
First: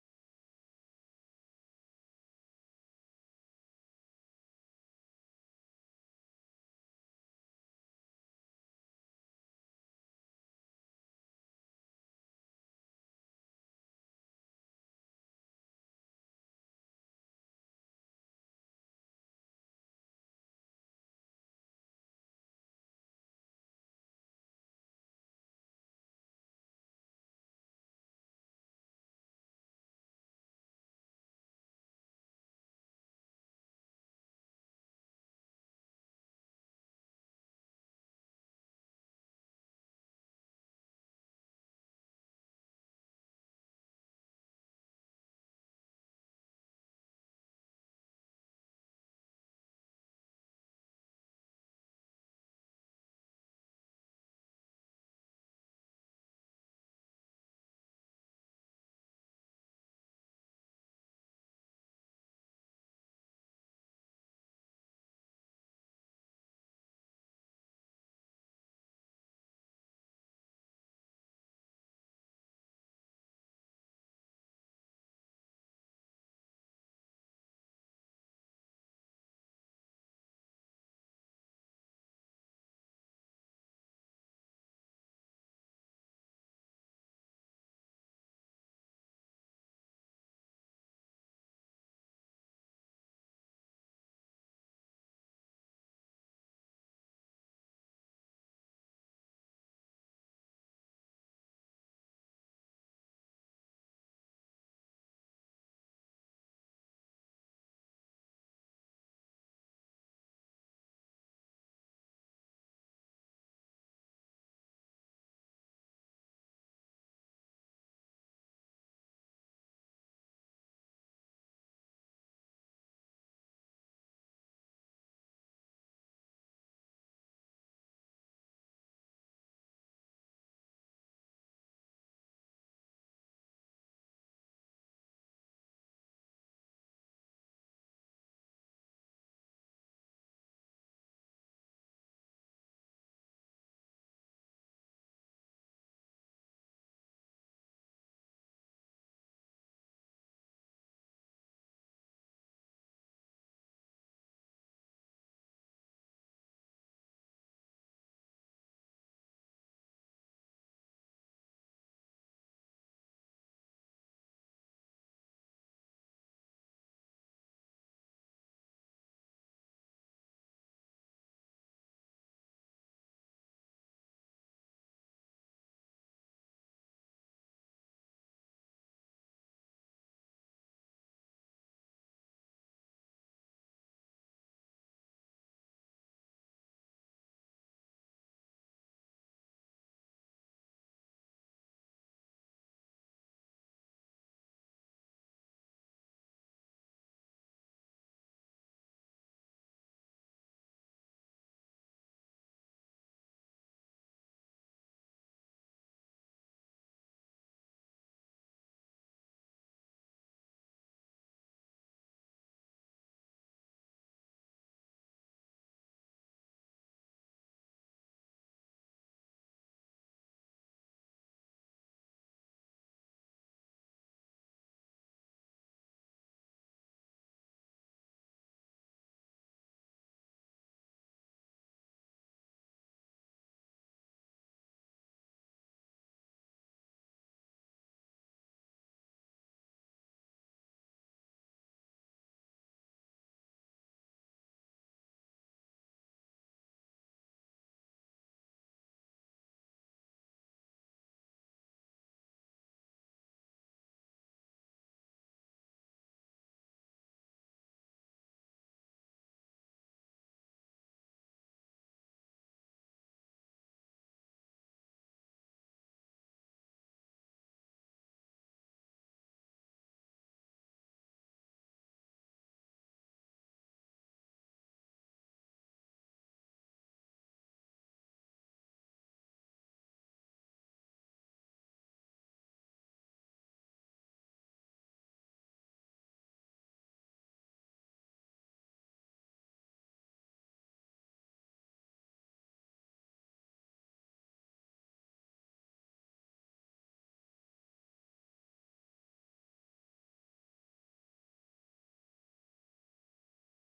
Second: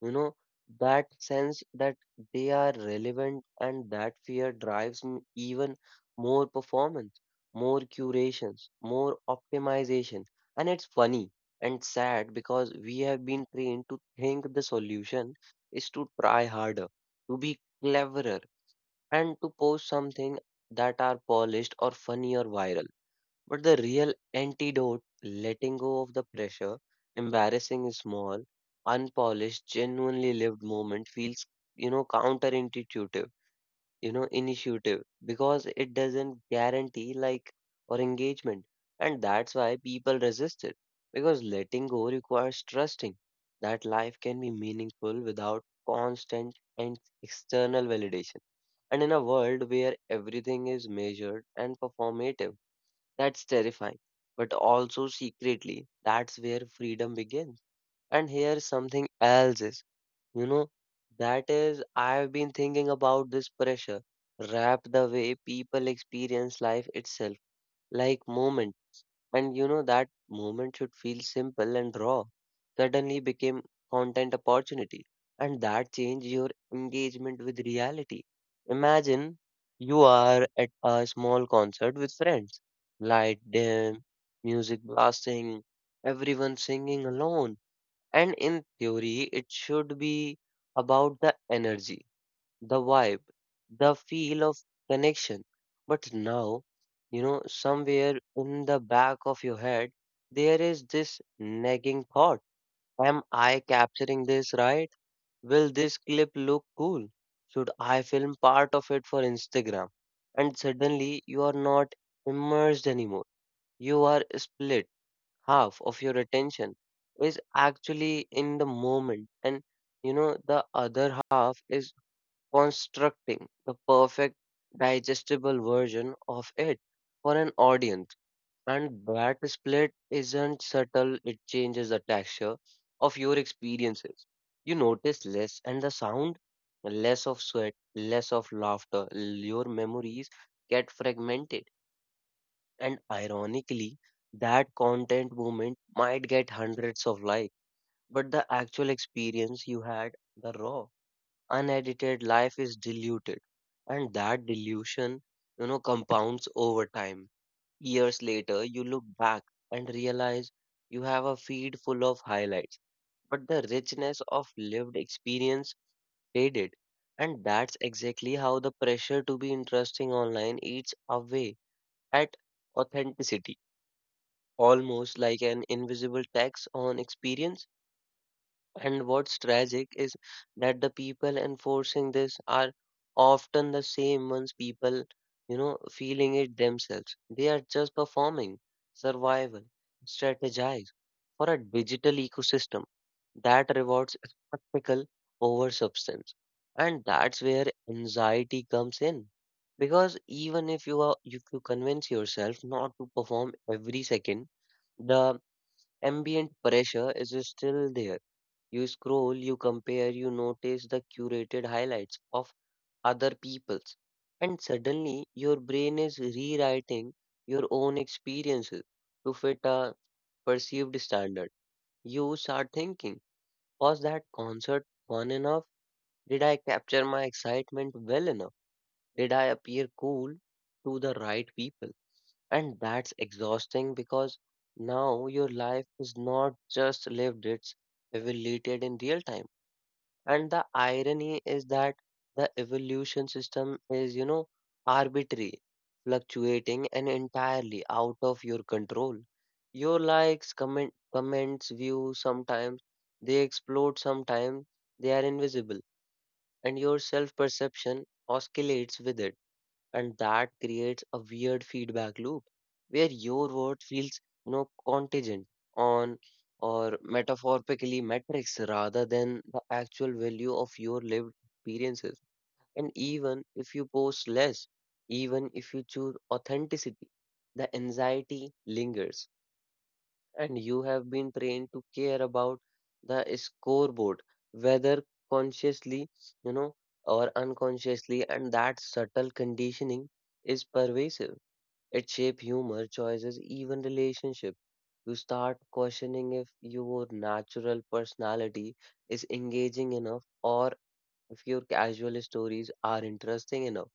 you know, that sense that they are relevant, and that fear drives m- even more performance, more curations, more optimization. And it's funny and sad because we have been trained to think the solution is to try harder, to be cleverer, and to post something that are polished or funny or viral. But the real antidote, letting go of the pressure, embarrassing small, unpolished, genuinely lived moment feels, you know, counterintuitive, you know, initiative because it doesn't guarantee like or engagement. And that's why people resist it, because letting go requires trusting that life can be meaningful without constant and external validation. And in a world where everything is measured and performative, that's terrifying. But also secretly, that's where freedom begins. And here something else is, you know, that is, I've been thinking about this pressure wrapped the way people experience life itself, like moment. And you know that moment should feel simple and raw. Suddenly became content opportunity, and that changed your engagement with reality. Imagine you are at a small concert with friends, light dim, music blasting, everyone singing alone, and in theory it should be about the energy, the vibe, the feel of connection. But now, you know, somewhere in the back of your head, there is this nagging thought. Am I capturing this right? Will this clip look cool? Should I film part of it for Instagram? And suddenly you are not immersed anymore. You are split. Half of your attention is actually in the moment, and you know, the other half is constructing the perfect digestible version of it for an audience. And that split isn't subtle, it changes the texture of your experiences. You notice less and the sound, less of sweat, less of laughter. Your memories get fragmented. And ironically, that content moment might get hundreds of likes, but the actual experience you had, the raw unedited life is diluted. And that dilution you know compounds over time. Years later you look back and realize you have a feed full of highlights, but the richness of lived experience faded. And that's exactly how the pressure to be interesting online eats away at authenticity, almost like an invisible tax on experience. And what's tragic is that the people enforcing this are often the same ones people, you know, feeling it themselves. They are just performing survival, strategize for a digital ecosystem that rewards spectacle over substance. And that's where anxiety comes in. Because even if you are if you convince yourself not to perform every second, the ambient pressure is still there. You scroll, you compare, you notice the curated highlights of other people's, and suddenly your brain is rewriting your own experiences to fit a perceived standard. You start thinking, was that concert fun enough? Did I capture my excitement well enough? Did I appear cool to the right people? And that's exhausting because now your life is not just lived, it's evaluated in real time. And the irony is that the evolution system is, you know, arbitrary, fluctuating, and entirely out of your control. Your likes, comment, comments, views, sometimes they explode, sometimes they are invisible, and your self perception oscillates with it. And that creates a weird feedback loop where your word feels you know contingent on or metaphorically metrics rather than the actual value of your lived experiences. And even if you post less, even if you choose authenticity, the anxiety lingers. And you have been trained to care about the scoreboard, whether consciously, you know, or unconsciously, and that subtle conditioning is pervasive. It shapes humor, choices, even relationship. You start questioning if your natural personality is engaging enough, or if your casual stories are interesting enough.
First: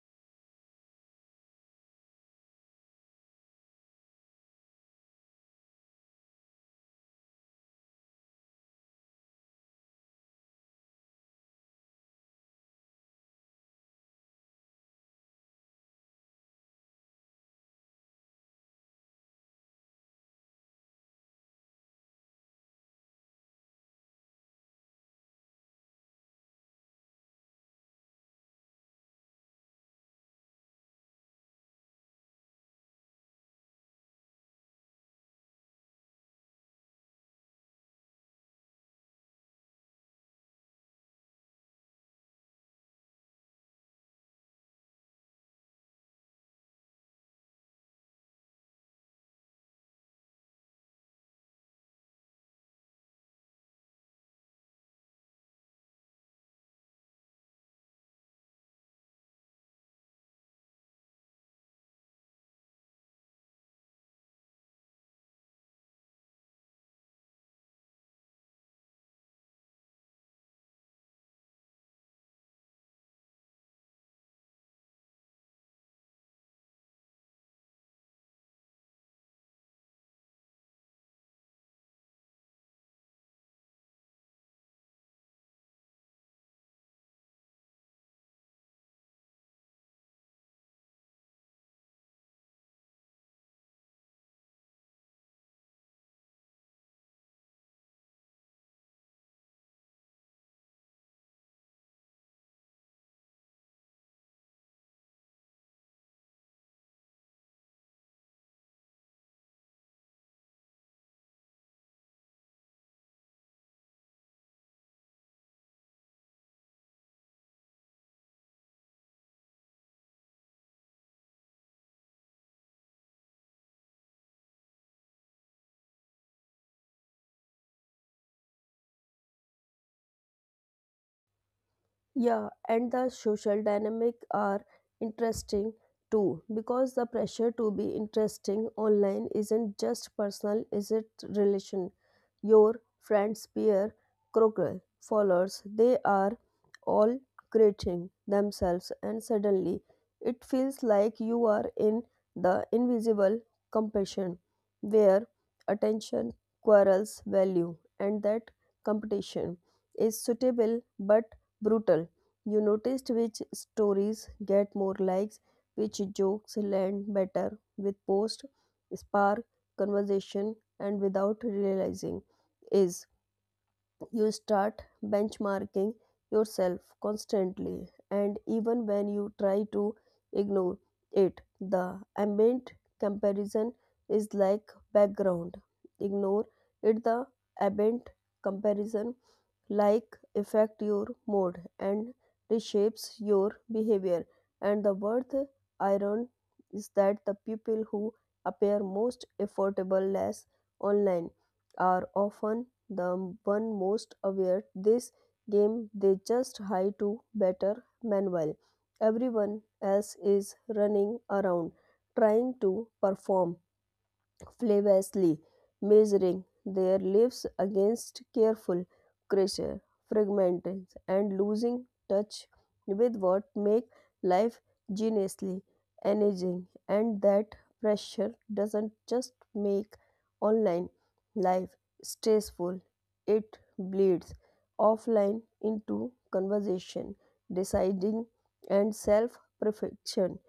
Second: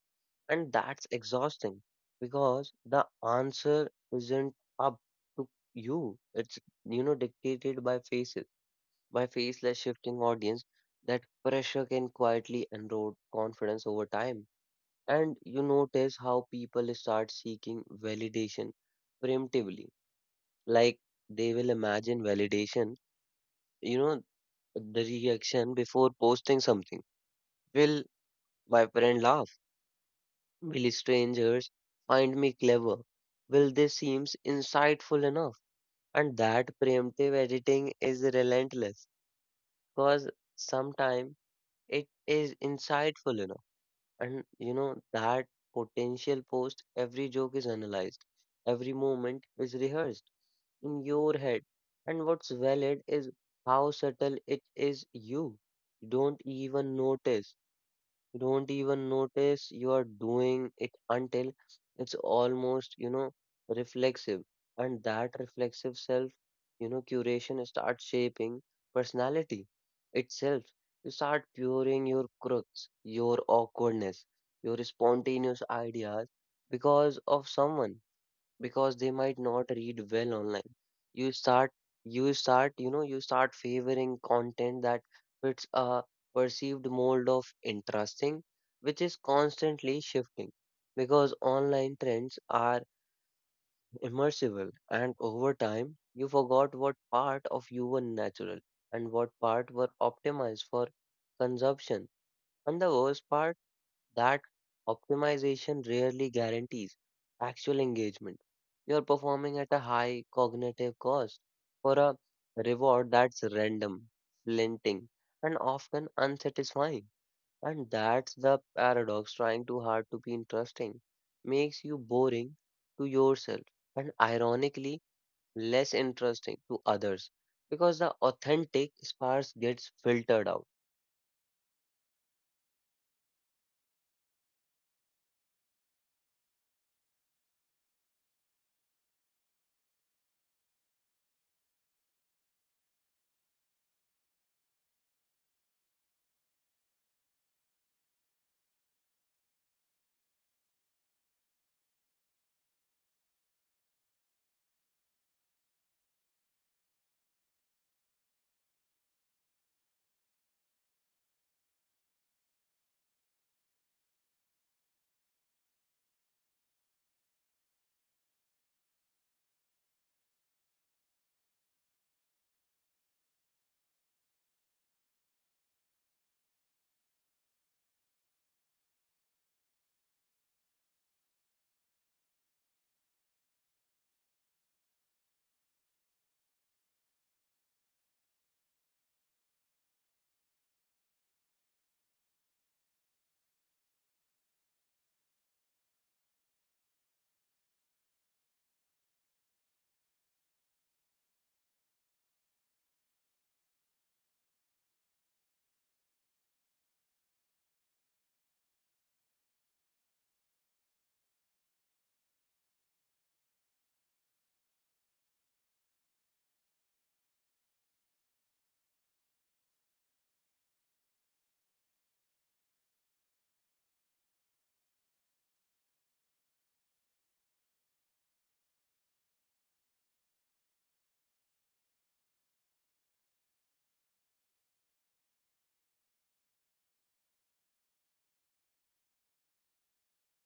And that's exhausting because the answer isn't up to you. It's, you know, dictated by faces, by faceless shifting audience. That pressure can quietly erode confidence over time. And you notice how people start seeking validation preemptively. Like, they will imagine validation, you know, the reaction before posting something. Will my friend laugh? Will strangers find me clever? Will they seem insightful enough? And that preemptive editing is relentless because sometimes it is insightful enough. And you know, that potential post, every joke is analyzed, every moment is rehearsed in your head. And what's valid is how subtle it is. You don't even notice you don't even notice you are doing it until it's almost, you know, reflexive. And that reflexive self, you know, curation starts shaping personality itself. You start curing your crooks, your awkwardness, your spontaneous ideas because of someone, because they might not read well online. You start you start you know you start favoring content that fits a perceived mold of interesting, which is constantly shifting because online trends are immersible. And over time you forgot what part of you were natural and what part were optimized for consumption. And the worst part, that optimization rarely guarantees actual engagement. You're performing at a high cognitive cost for a reward that's random, flinting, and often unsatisfying. And that's the paradox: trying too hard to be interesting makes you boring to yourself, and ironically less interesting to others because the authentic sparse gets filtered out. Yeah, and the social dynamic are interesting too, because the pressure to be interesting online isn't just personal, is it relation your friends, peer, crocodile, followers, they are all creating themselves, and suddenly it feels like you are in the invisible competition where attention quarrels value, and that competition is suitable but brutal. You noticed which stories get more likes, which jokes land better with post, spark, conversation, and without realizing is you start benchmarking yourself constantly. And even when you try to ignore it, the ambient comparison is like background ignore it, the ambient comparison like affect your mood and reshapes your behavior. And the worth iron is that the people who appear most affordable less online are often the one most aware this game, they just hide to better manual. Everyone else is running around trying to perform flawlessly, measuring their lives against careful pressure, fragmenting and losing touch with what make life genuinely engaging. And that pressure doesn't just make online life stressful, it bleeds offline into conversation deciding and self perfection.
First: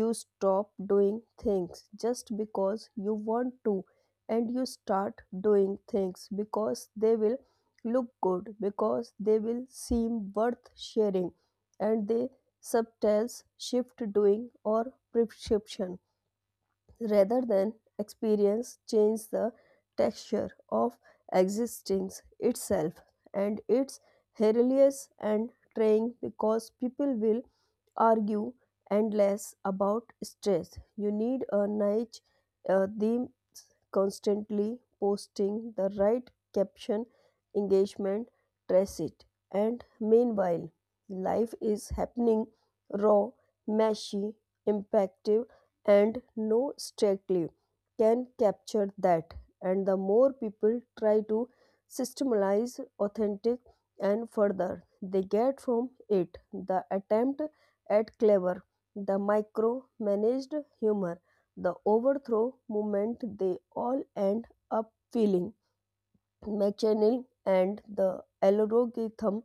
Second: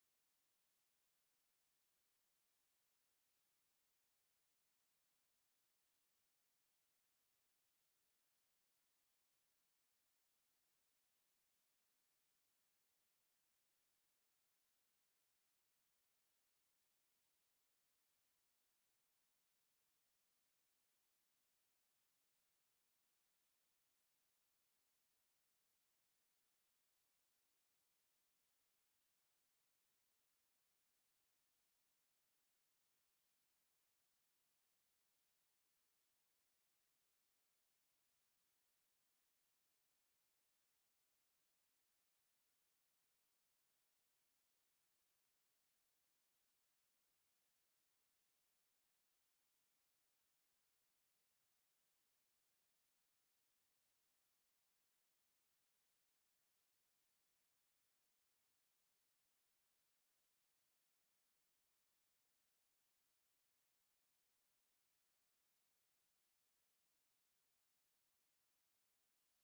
You stop doing things just because you want to, and you start doing things because they will look good, because they will seem worth sharing, and they subtitles shift doing or prescription rather than experience change the texture of existence itself. And it's hilarious and trying because people will argue endless about stress you need a niche uh, theme, constantly posting the right caption engagement trace it, and meanwhile life is happening raw, messy, impactful, and no strictly can capture that. And the more people try to systematize authentic, and further they get from it, the attempt at clever, the micro managed humor, the overthrow movement, they all end up feeling McChannel, and the algorithm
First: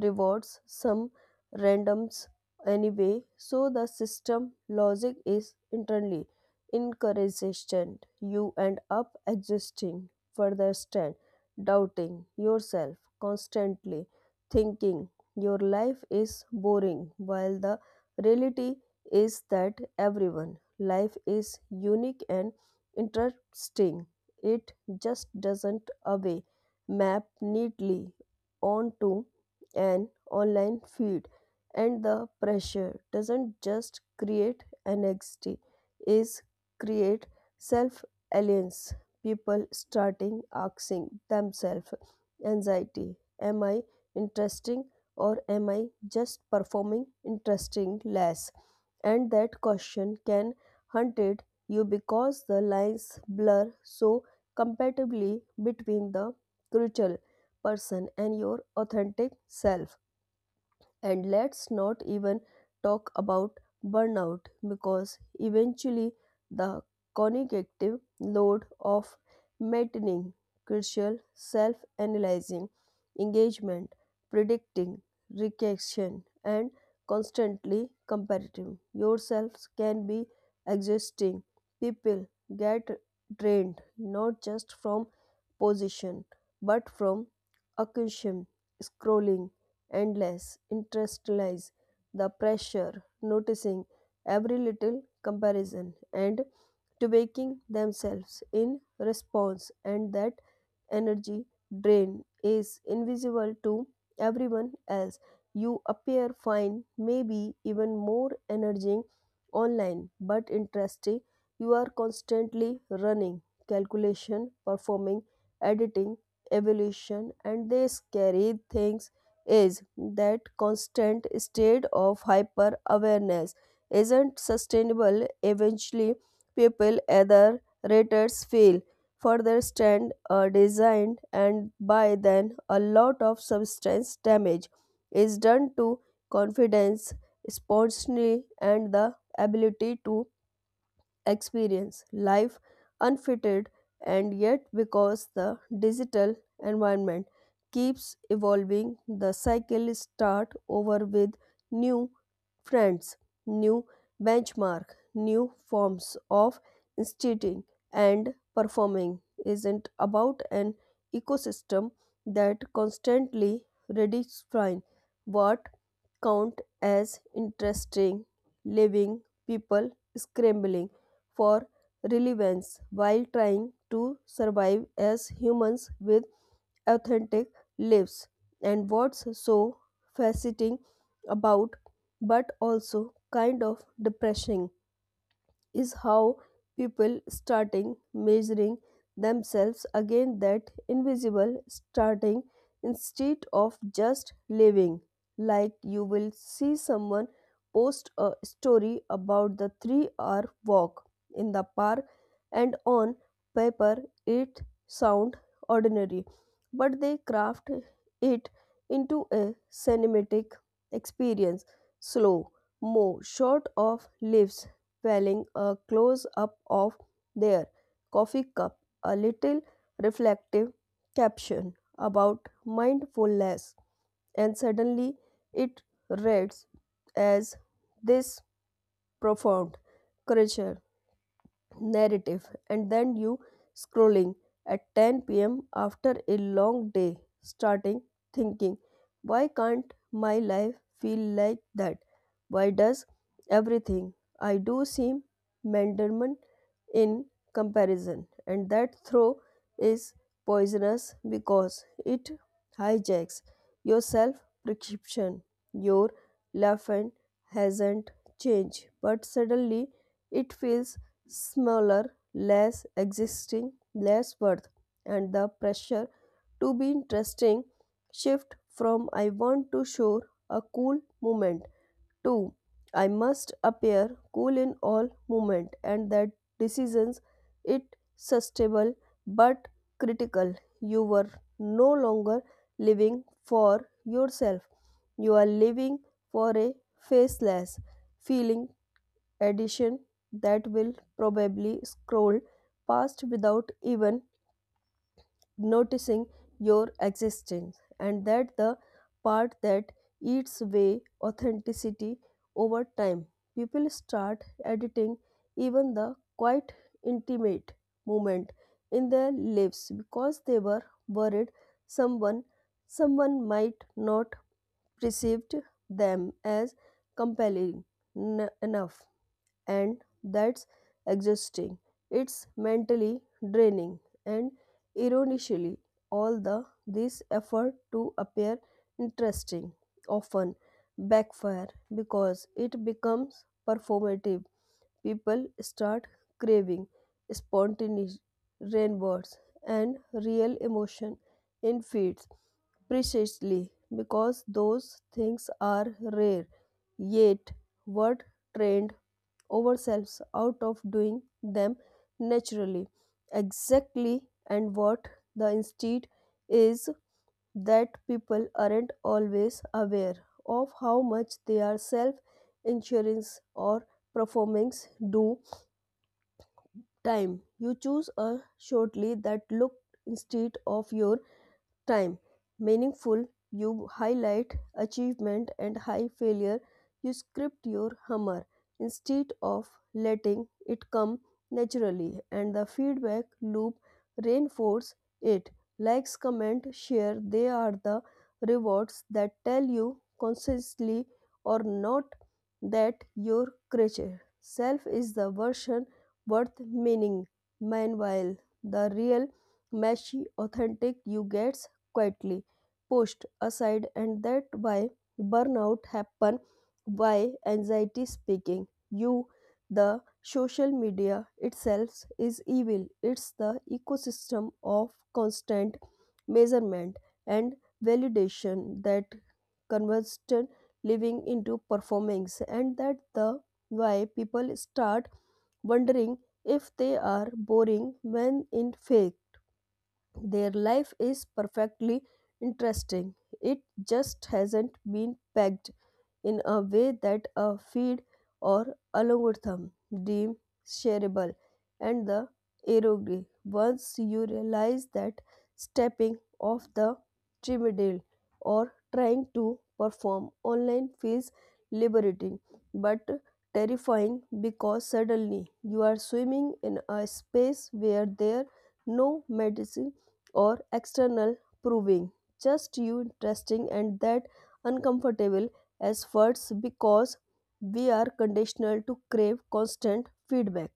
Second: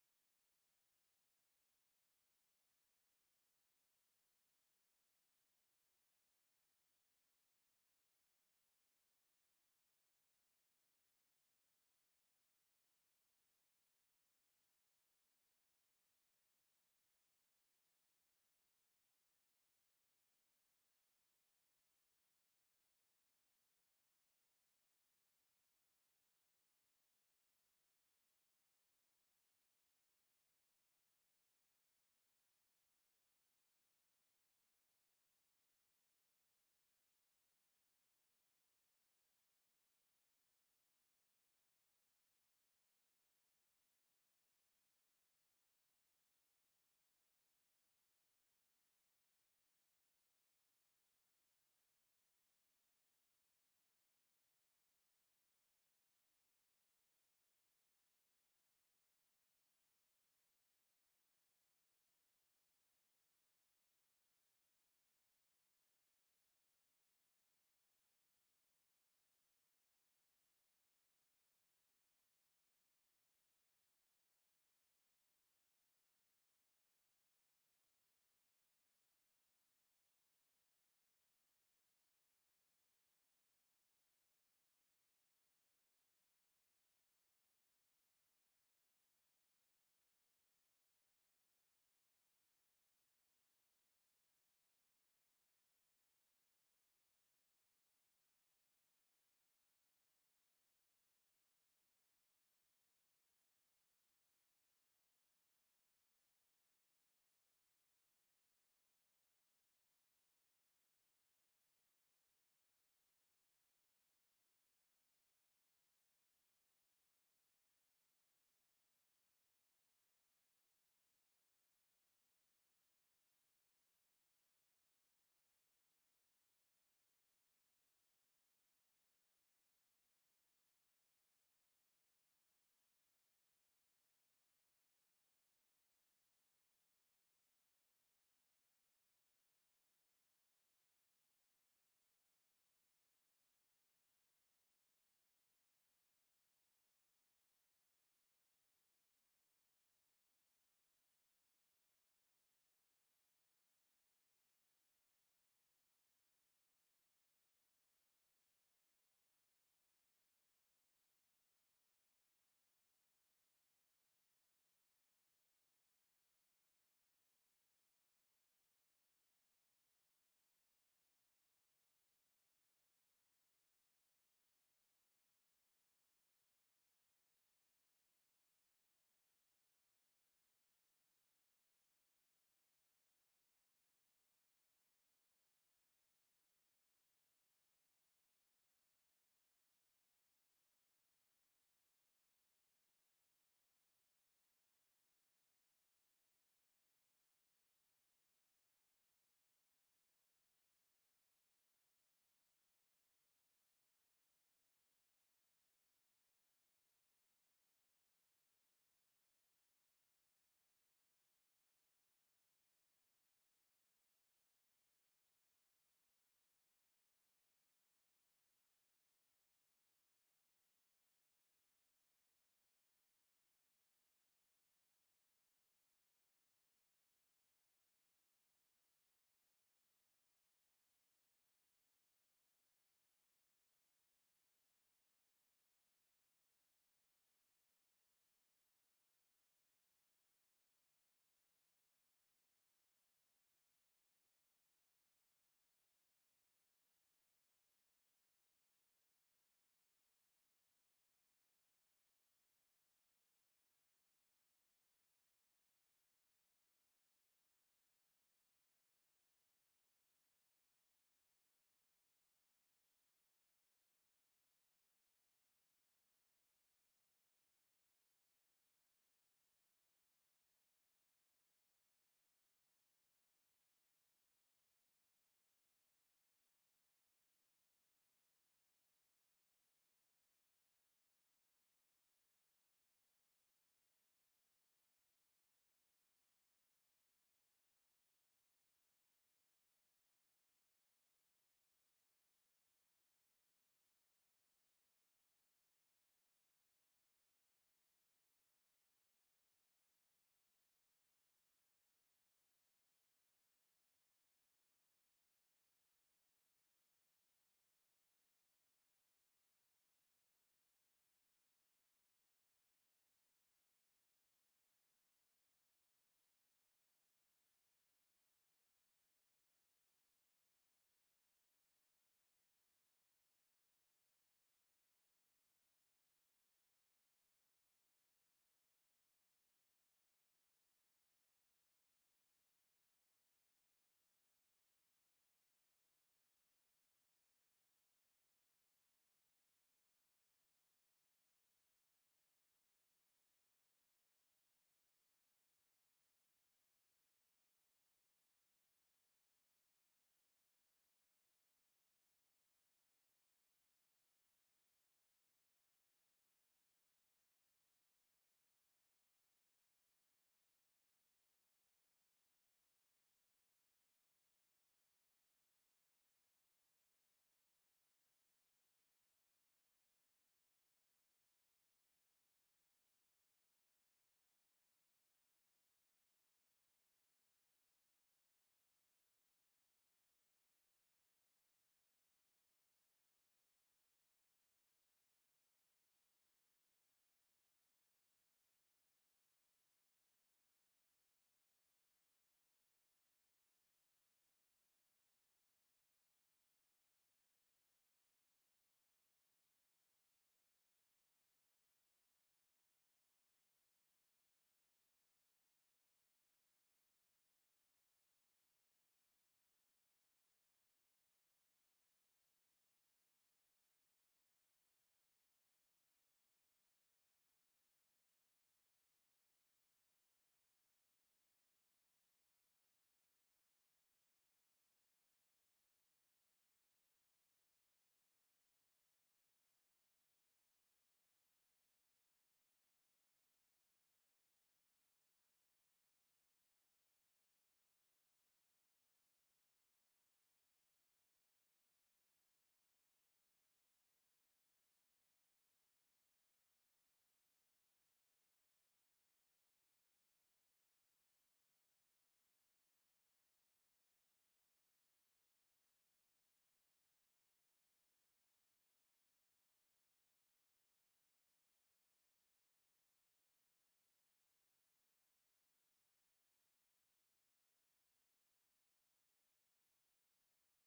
rewards some randoms anyway, so the system logic is internally inconsistent. You end up existing, further stand, doubting yourself constantly, thinking your life is boring, while the reality is that everyone life is unique and interesting. It just doesn't away map neatly onto an online feed. And the pressure doesn't just create anxiety, is create self aliens. People starting asking themselves anxiety, am I interesting or am I just performing interesting less? And that question can hunted you because the lines blur so compatibly between the crucial person and your authentic self. And let's not even talk about burnout, because eventually the cognitive load of maintaining crucial self analyzing, engagement, predicting, reaction, and constantly comparative yourselves can be exhausting. People get drained not just from position but from occasion scrolling endless, interestless, the pressure, noticing every little comparison, and to tweaking themselves in response, and that energy drain is invisible to everyone else. You appear fine, maybe even more energizing online, but interesting. You are constantly running, calculation, performing, editing, evolution, and they scary things is that constant state of hyper awareness isn't sustainable. Eventually, people either raters fail for their stand or designed, and by then, a lot of substance damage is done to confidence, spontaneity, and the ability to experience life unfitted. And yet because the digital environment keeps evolving, the cycle start over with new friends, new benchmark, new forms of instituting, and performing isn't about an ecosystem that constantly redefine what count as interesting living, people scrambling for relevance while trying to survive as humans with authentic lives. And what's so fascinating about, but also kind of depressing, is how people starting measuring themselves against that invisible starting instead of just living. Like, you will see someone post a story about the three hour walk in the park, and on paper it sound ordinary, but they craft it into a cinematic experience, slow mo, short of lives dwelling, a close up of their coffee cup, a little reflective caption about mindfulness, and suddenly it reads as this profound creature narrative. And then you scrolling at ten p m after a long day starting thinking, why can't my life feel like that? Why does everything I do seem mendement in comparison? And that throw is poisonous because it hijacks your self perception. Your life and hasn't changed, but suddenly it feels smaller, less existing, less worth, and the pressure to be interesting shift from I want to show a cool moment to I must appear cool in all moment. And that decisions it sustainable but critical. You were no longer living for yourself. You are living for a faceless feeling addition that will probably scroll past without even noticing your existence, and that the part that eats away authenticity over time. People start editing even the quite intimate moment in their lives because they were worried someone someone might not perceived them as compelling n- enough, and that's exhausting. It's mentally draining, and ironically, all the this effort to appear interesting often backfire because it becomes performative. People start craving spontaneous rainbows and real emotion in feeds precisely because those things are rare, yet what trend ourselves out of doing them naturally. Exactly, and what the instinct is that people aren't always aware of how much their self insurance or performance do time. You choose a shortly that look instead of your time meaningful, you highlight achievement and high failure, you script your humor instead of letting it come naturally, and the feedback loop reinforce it. Likes, comment, share, they are the rewards that tell you consciously or not that your creature self is the version worth meaning. Meanwhile the real meshy authentic you get quietly pushed aside, and that why burnout happen, why anxiety speaking you the social media itself is evil. It's the ecosystem of constant measurement and validation that converts living into performance, and that the why people start wondering if they are boring, when in fact their life is perfectly interesting. It just hasn't been pegged in a way that a feed or algorithm deem shareable, and the erogre. Once you realize that, stepping off the treadmill or trying to perform online feels liberating but terrifying, because suddenly you are swimming in a space where there no medicine or external proving, just you interesting, and that uncomfortable as words because we are conditional to crave constant feedback.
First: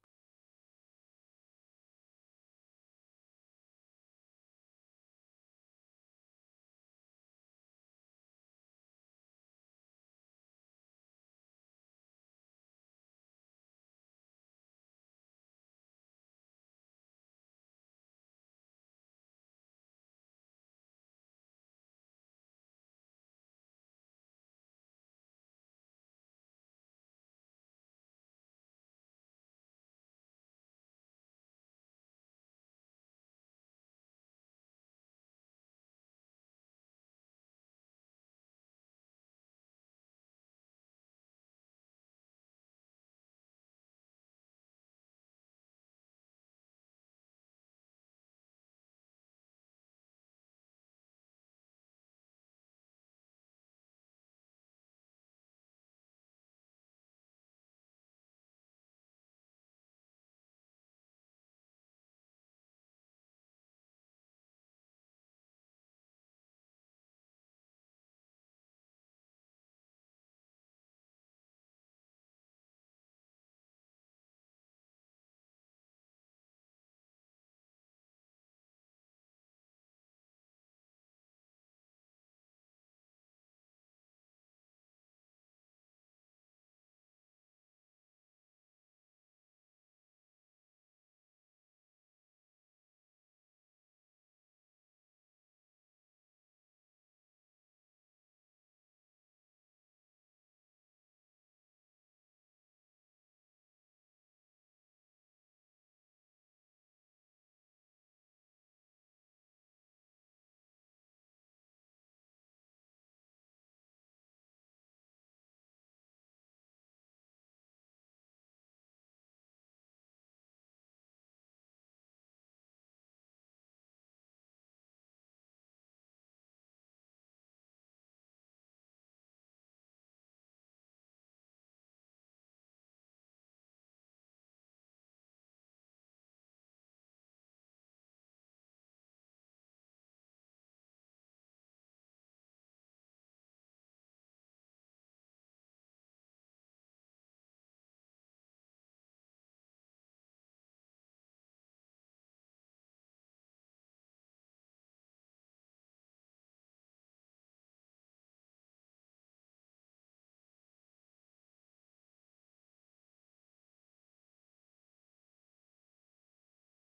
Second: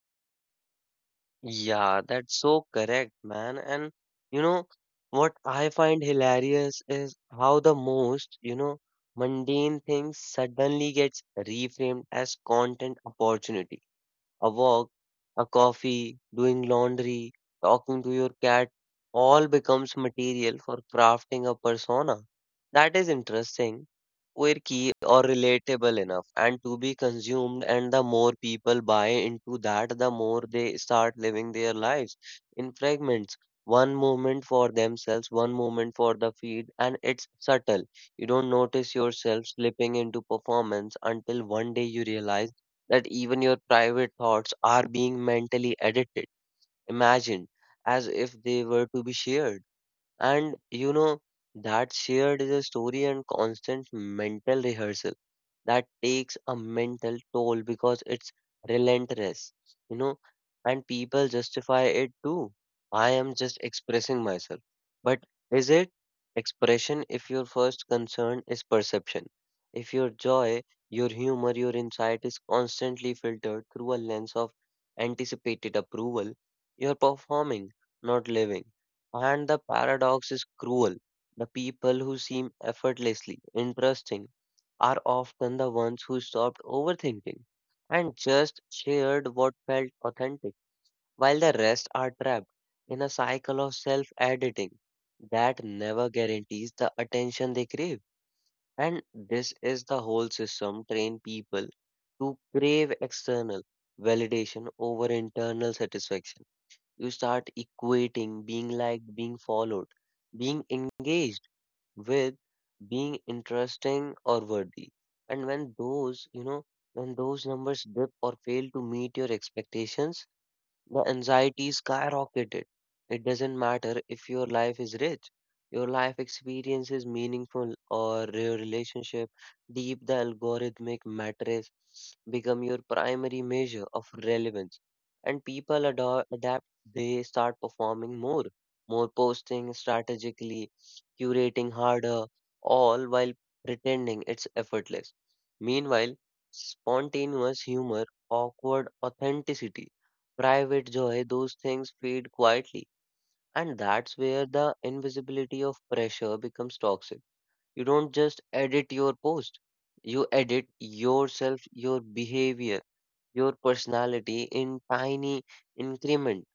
Yeah, that's so correct, man. And you know what I find hilarious is how the most, you know, mundane things suddenly gets reframed as content opportunity: a walk, a coffee, doing laundry, talking to your cat, all becomes material for crafting a persona. That is interesting, quirky, or relatable enough, and to be consumed. And the more people buy into that, the more they start living their lives in fragments. One moment for themselves, one moment for the feed, and it's subtle. You don't notice yourself slipping into performance until one day you realize that even your private thoughts are being mentally edited, imagined as if they were to be shared. And you know, that shared is a story and constant mental rehearsal that takes a mental toll because it's relentless, you know, and people justify it too. I am just expressing myself. But is it expression if your first concern is perception? If your joy, your humor, your insight is constantly filtered through a lens of anticipated approval, you're performing, not living. And the paradox is cruel. The people who seem effortlessly interesting are often the ones who stopped overthinking and just shared what felt authentic, while the rest are trapped in a cycle of self editing that never guarantees the attention they crave. And this is the whole system train people to crave external validation over internal satisfaction. You start equating being liked, being followed, being engaged with being interesting or worthy. And when those, you know, when those numbers dip or fail to meet your expectations, the anxiety skyrocketed. It doesn't matter if your life is rich, your life experience is meaningful, or your relationship deep. The algorithmic matrix become your primary measure of relevance, and people ado- adapt. They start performing more, more posting strategically, curating harder, all while pretending it's effortless. Meanwhile, spontaneous humor, awkward authenticity, private joy, those things fade quietly. And that's where the invisibility of pressure becomes toxic. You don't just edit your post, you edit yourself, your behavior, your personality in tiny increment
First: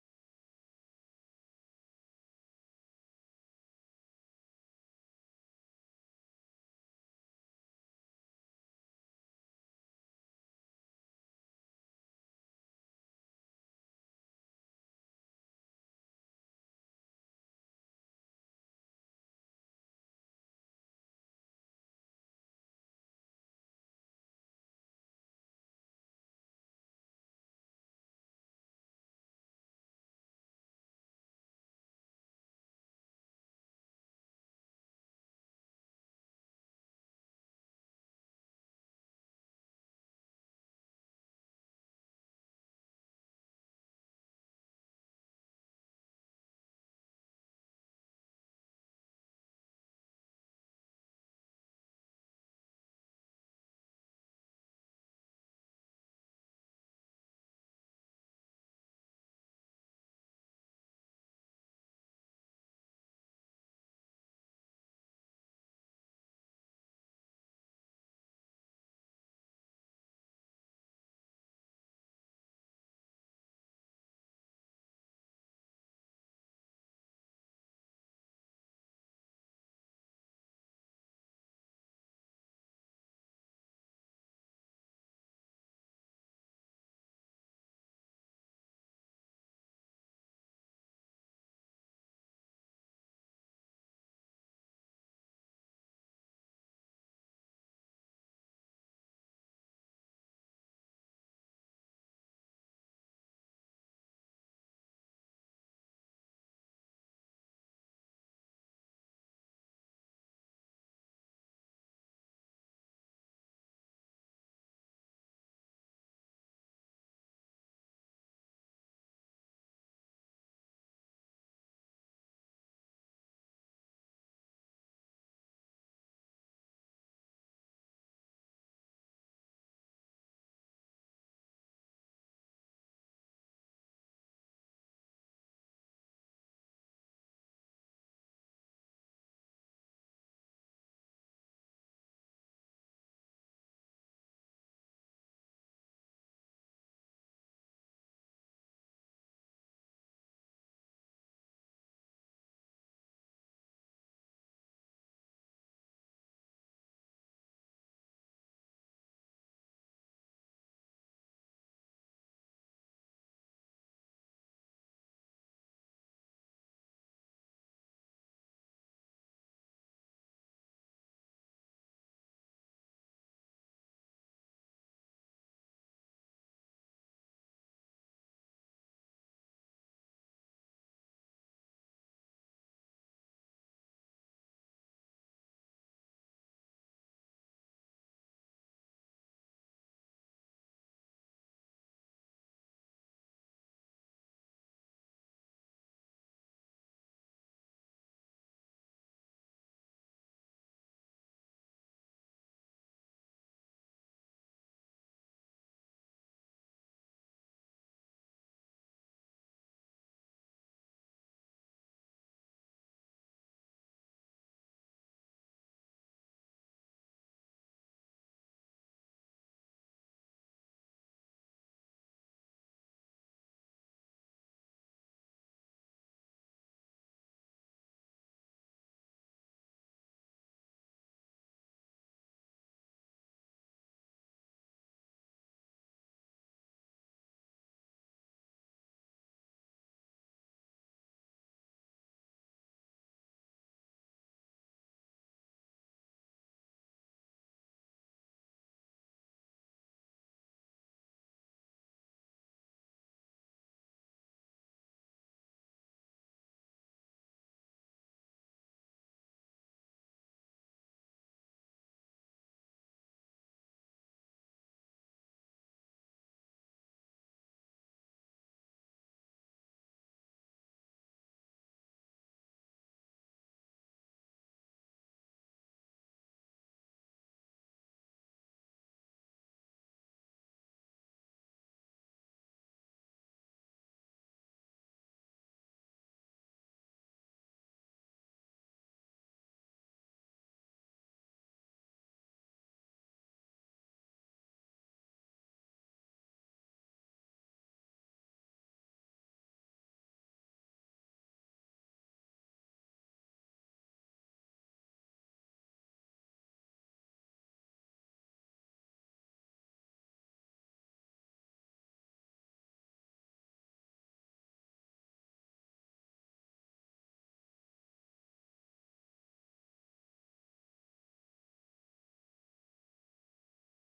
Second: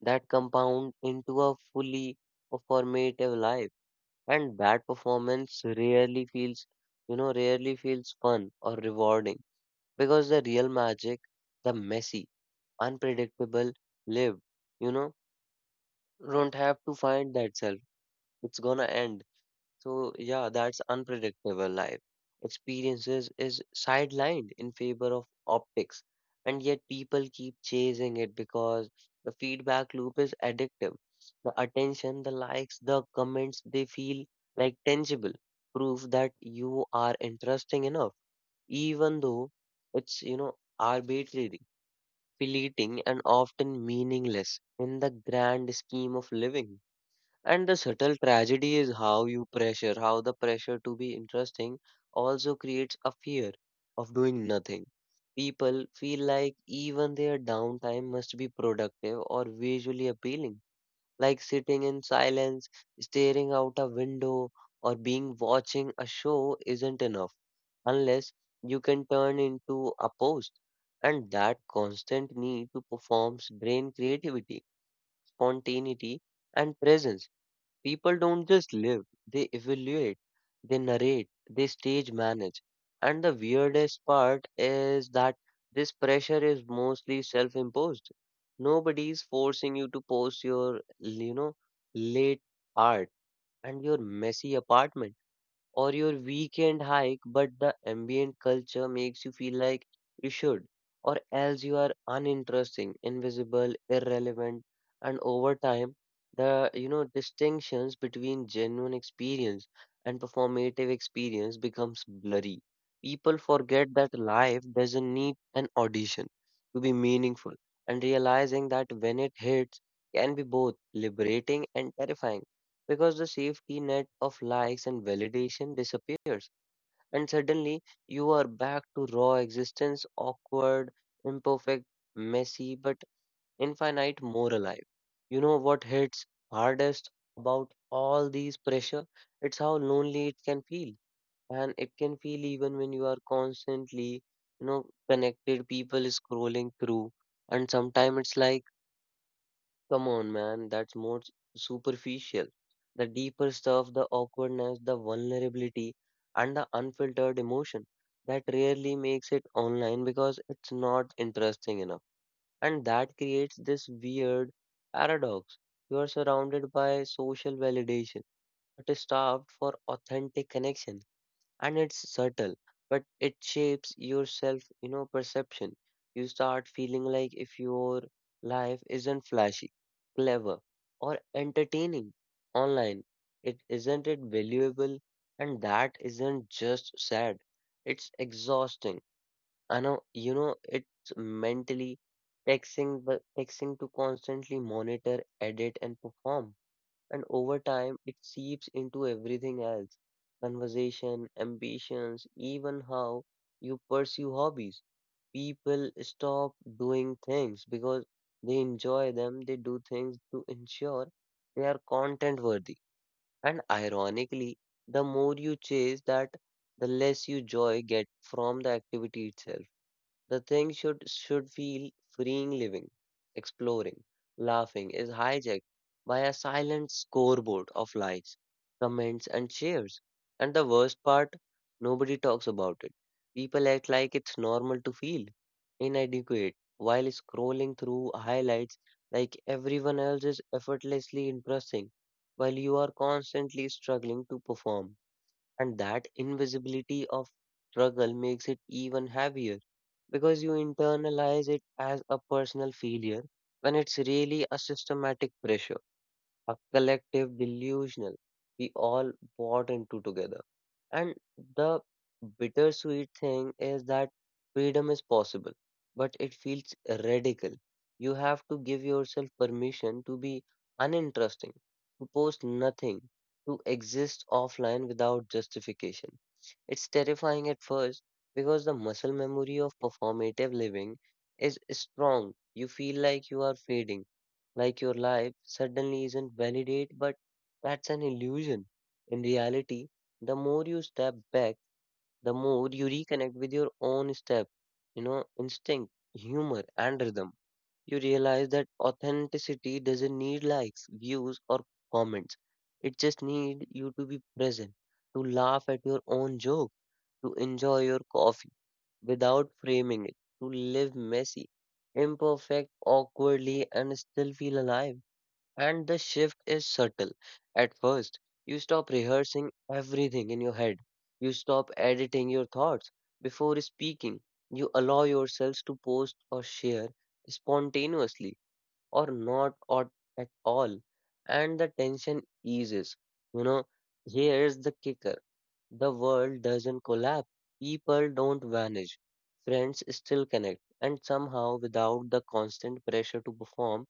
that compound into a fully performative life. And that performance rarely feels, you know, rarely feels fun or rewarding because the real magic, the messy, unpredictable, lived, you know don't have to find that self. It's gonna end. So yeah, that's unpredictable life. Experiences is sidelined in favor of optics, and yet people keep chasing it because the feedback loop is addictive. The attention, the likes, the comments, they feel like tangible proof that you are interesting enough, even though it's you know arbitrary, fleeting, and often meaningless in the grand scheme of living. And the subtle tragedy is how you pressure, how the pressure to be interesting also creates a fear of doing nothing. People feel like even their downtime must be productive or visually appealing, like sitting in silence, staring out a window, or being watching a show isn't enough unless you can turn into a post. And that constant need to perform drain creativity, spontaneity, and presence. People don't just live, they evaluate, they narrate, they stage manage. And the weirdest part is that this pressure is mostly self imposed. Nobody's forcing you to post your, you know, late art and your messy apartment or your weekend hike, but the ambient culture makes you feel like you should, or else you are uninteresting, invisible, irrelevant, and over time, the you know distinctions between genuine experience and performative experience becomes blurry. People forget that life doesn't need an audition to be meaningful, and realizing that when it hits can be both liberating and terrifying because the safety net of likes and validation disappears, and suddenly you are back to raw existence, awkward, imperfect, messy, but infinite more alive. You know what hits hardest about all these pressure? It's how lonely it can feel, and it can feel even when you are constantly, you know, connected people scrolling through, and sometimes it's like come on, man, that's more s- superficial. The deeper stuff, the awkwardness, the vulnerability, and the unfiltered emotion that rarely makes it online because it's not interesting enough. And that creates this weird paradox. You are surrounded by social validation, but is starved for authentic connection, and it's subtle but it shapes your self you know perception. You start feeling like if your life isn't flashy, clever, or entertaining online, it isn't it valuable, and that isn't just sad, it's exhausting. I know, you know it's mentally taxing, but taxing to constantly monitor, edit, and perform, and over time it seeps into everything else: conversation, ambitions, even how you pursue hobbies. People stop doing things because they enjoy them, they do things to ensure they are content worthy. And ironically, the more you chase that, the less you joy get from the activity itself. The thing should should feel freeing: living, exploring, laughing is hijacked by a silent scoreboard of likes, comments, and shares. And the worst part, nobody talks about it. People act like it's normal to feel inadequate while scrolling through highlights like everyone else is effortlessly impressing while you are constantly struggling to perform. And that invisibility of struggle makes it even heavier because you internalize it as a personal failure when it's really a systematic pressure, a collective delusional we all bought into together. And the bittersweet thing is that freedom is possible, but it feels radical. You have to give yourself permission to be uninteresting, to post nothing, to exist offline without justification. It's terrifying at first because the muscle memory of performative living is strong. You feel like you are fading, like your life suddenly isn't validate, but that's an illusion. In reality, the more you step back, the more you reconnect with your own step, you know, instinct, humor, and rhythm. You realize that authenticity doesn't need likes, views, or comments. It just needs you to be present, to laugh at your own joke, to enjoy your coffee without framing it, to live messy, imperfect, awkwardly, and still feel alive. And the shift is subtle. At first, you stop rehearsing everything in your head, you stop editing your thoughts before speaking, you allow yourselves to post or share spontaneously or not or at all, and the tension eases. You know, here's the kicker. The world doesn't collapse, people don't vanish, friends still connect, and somehow without the constant pressure to perform,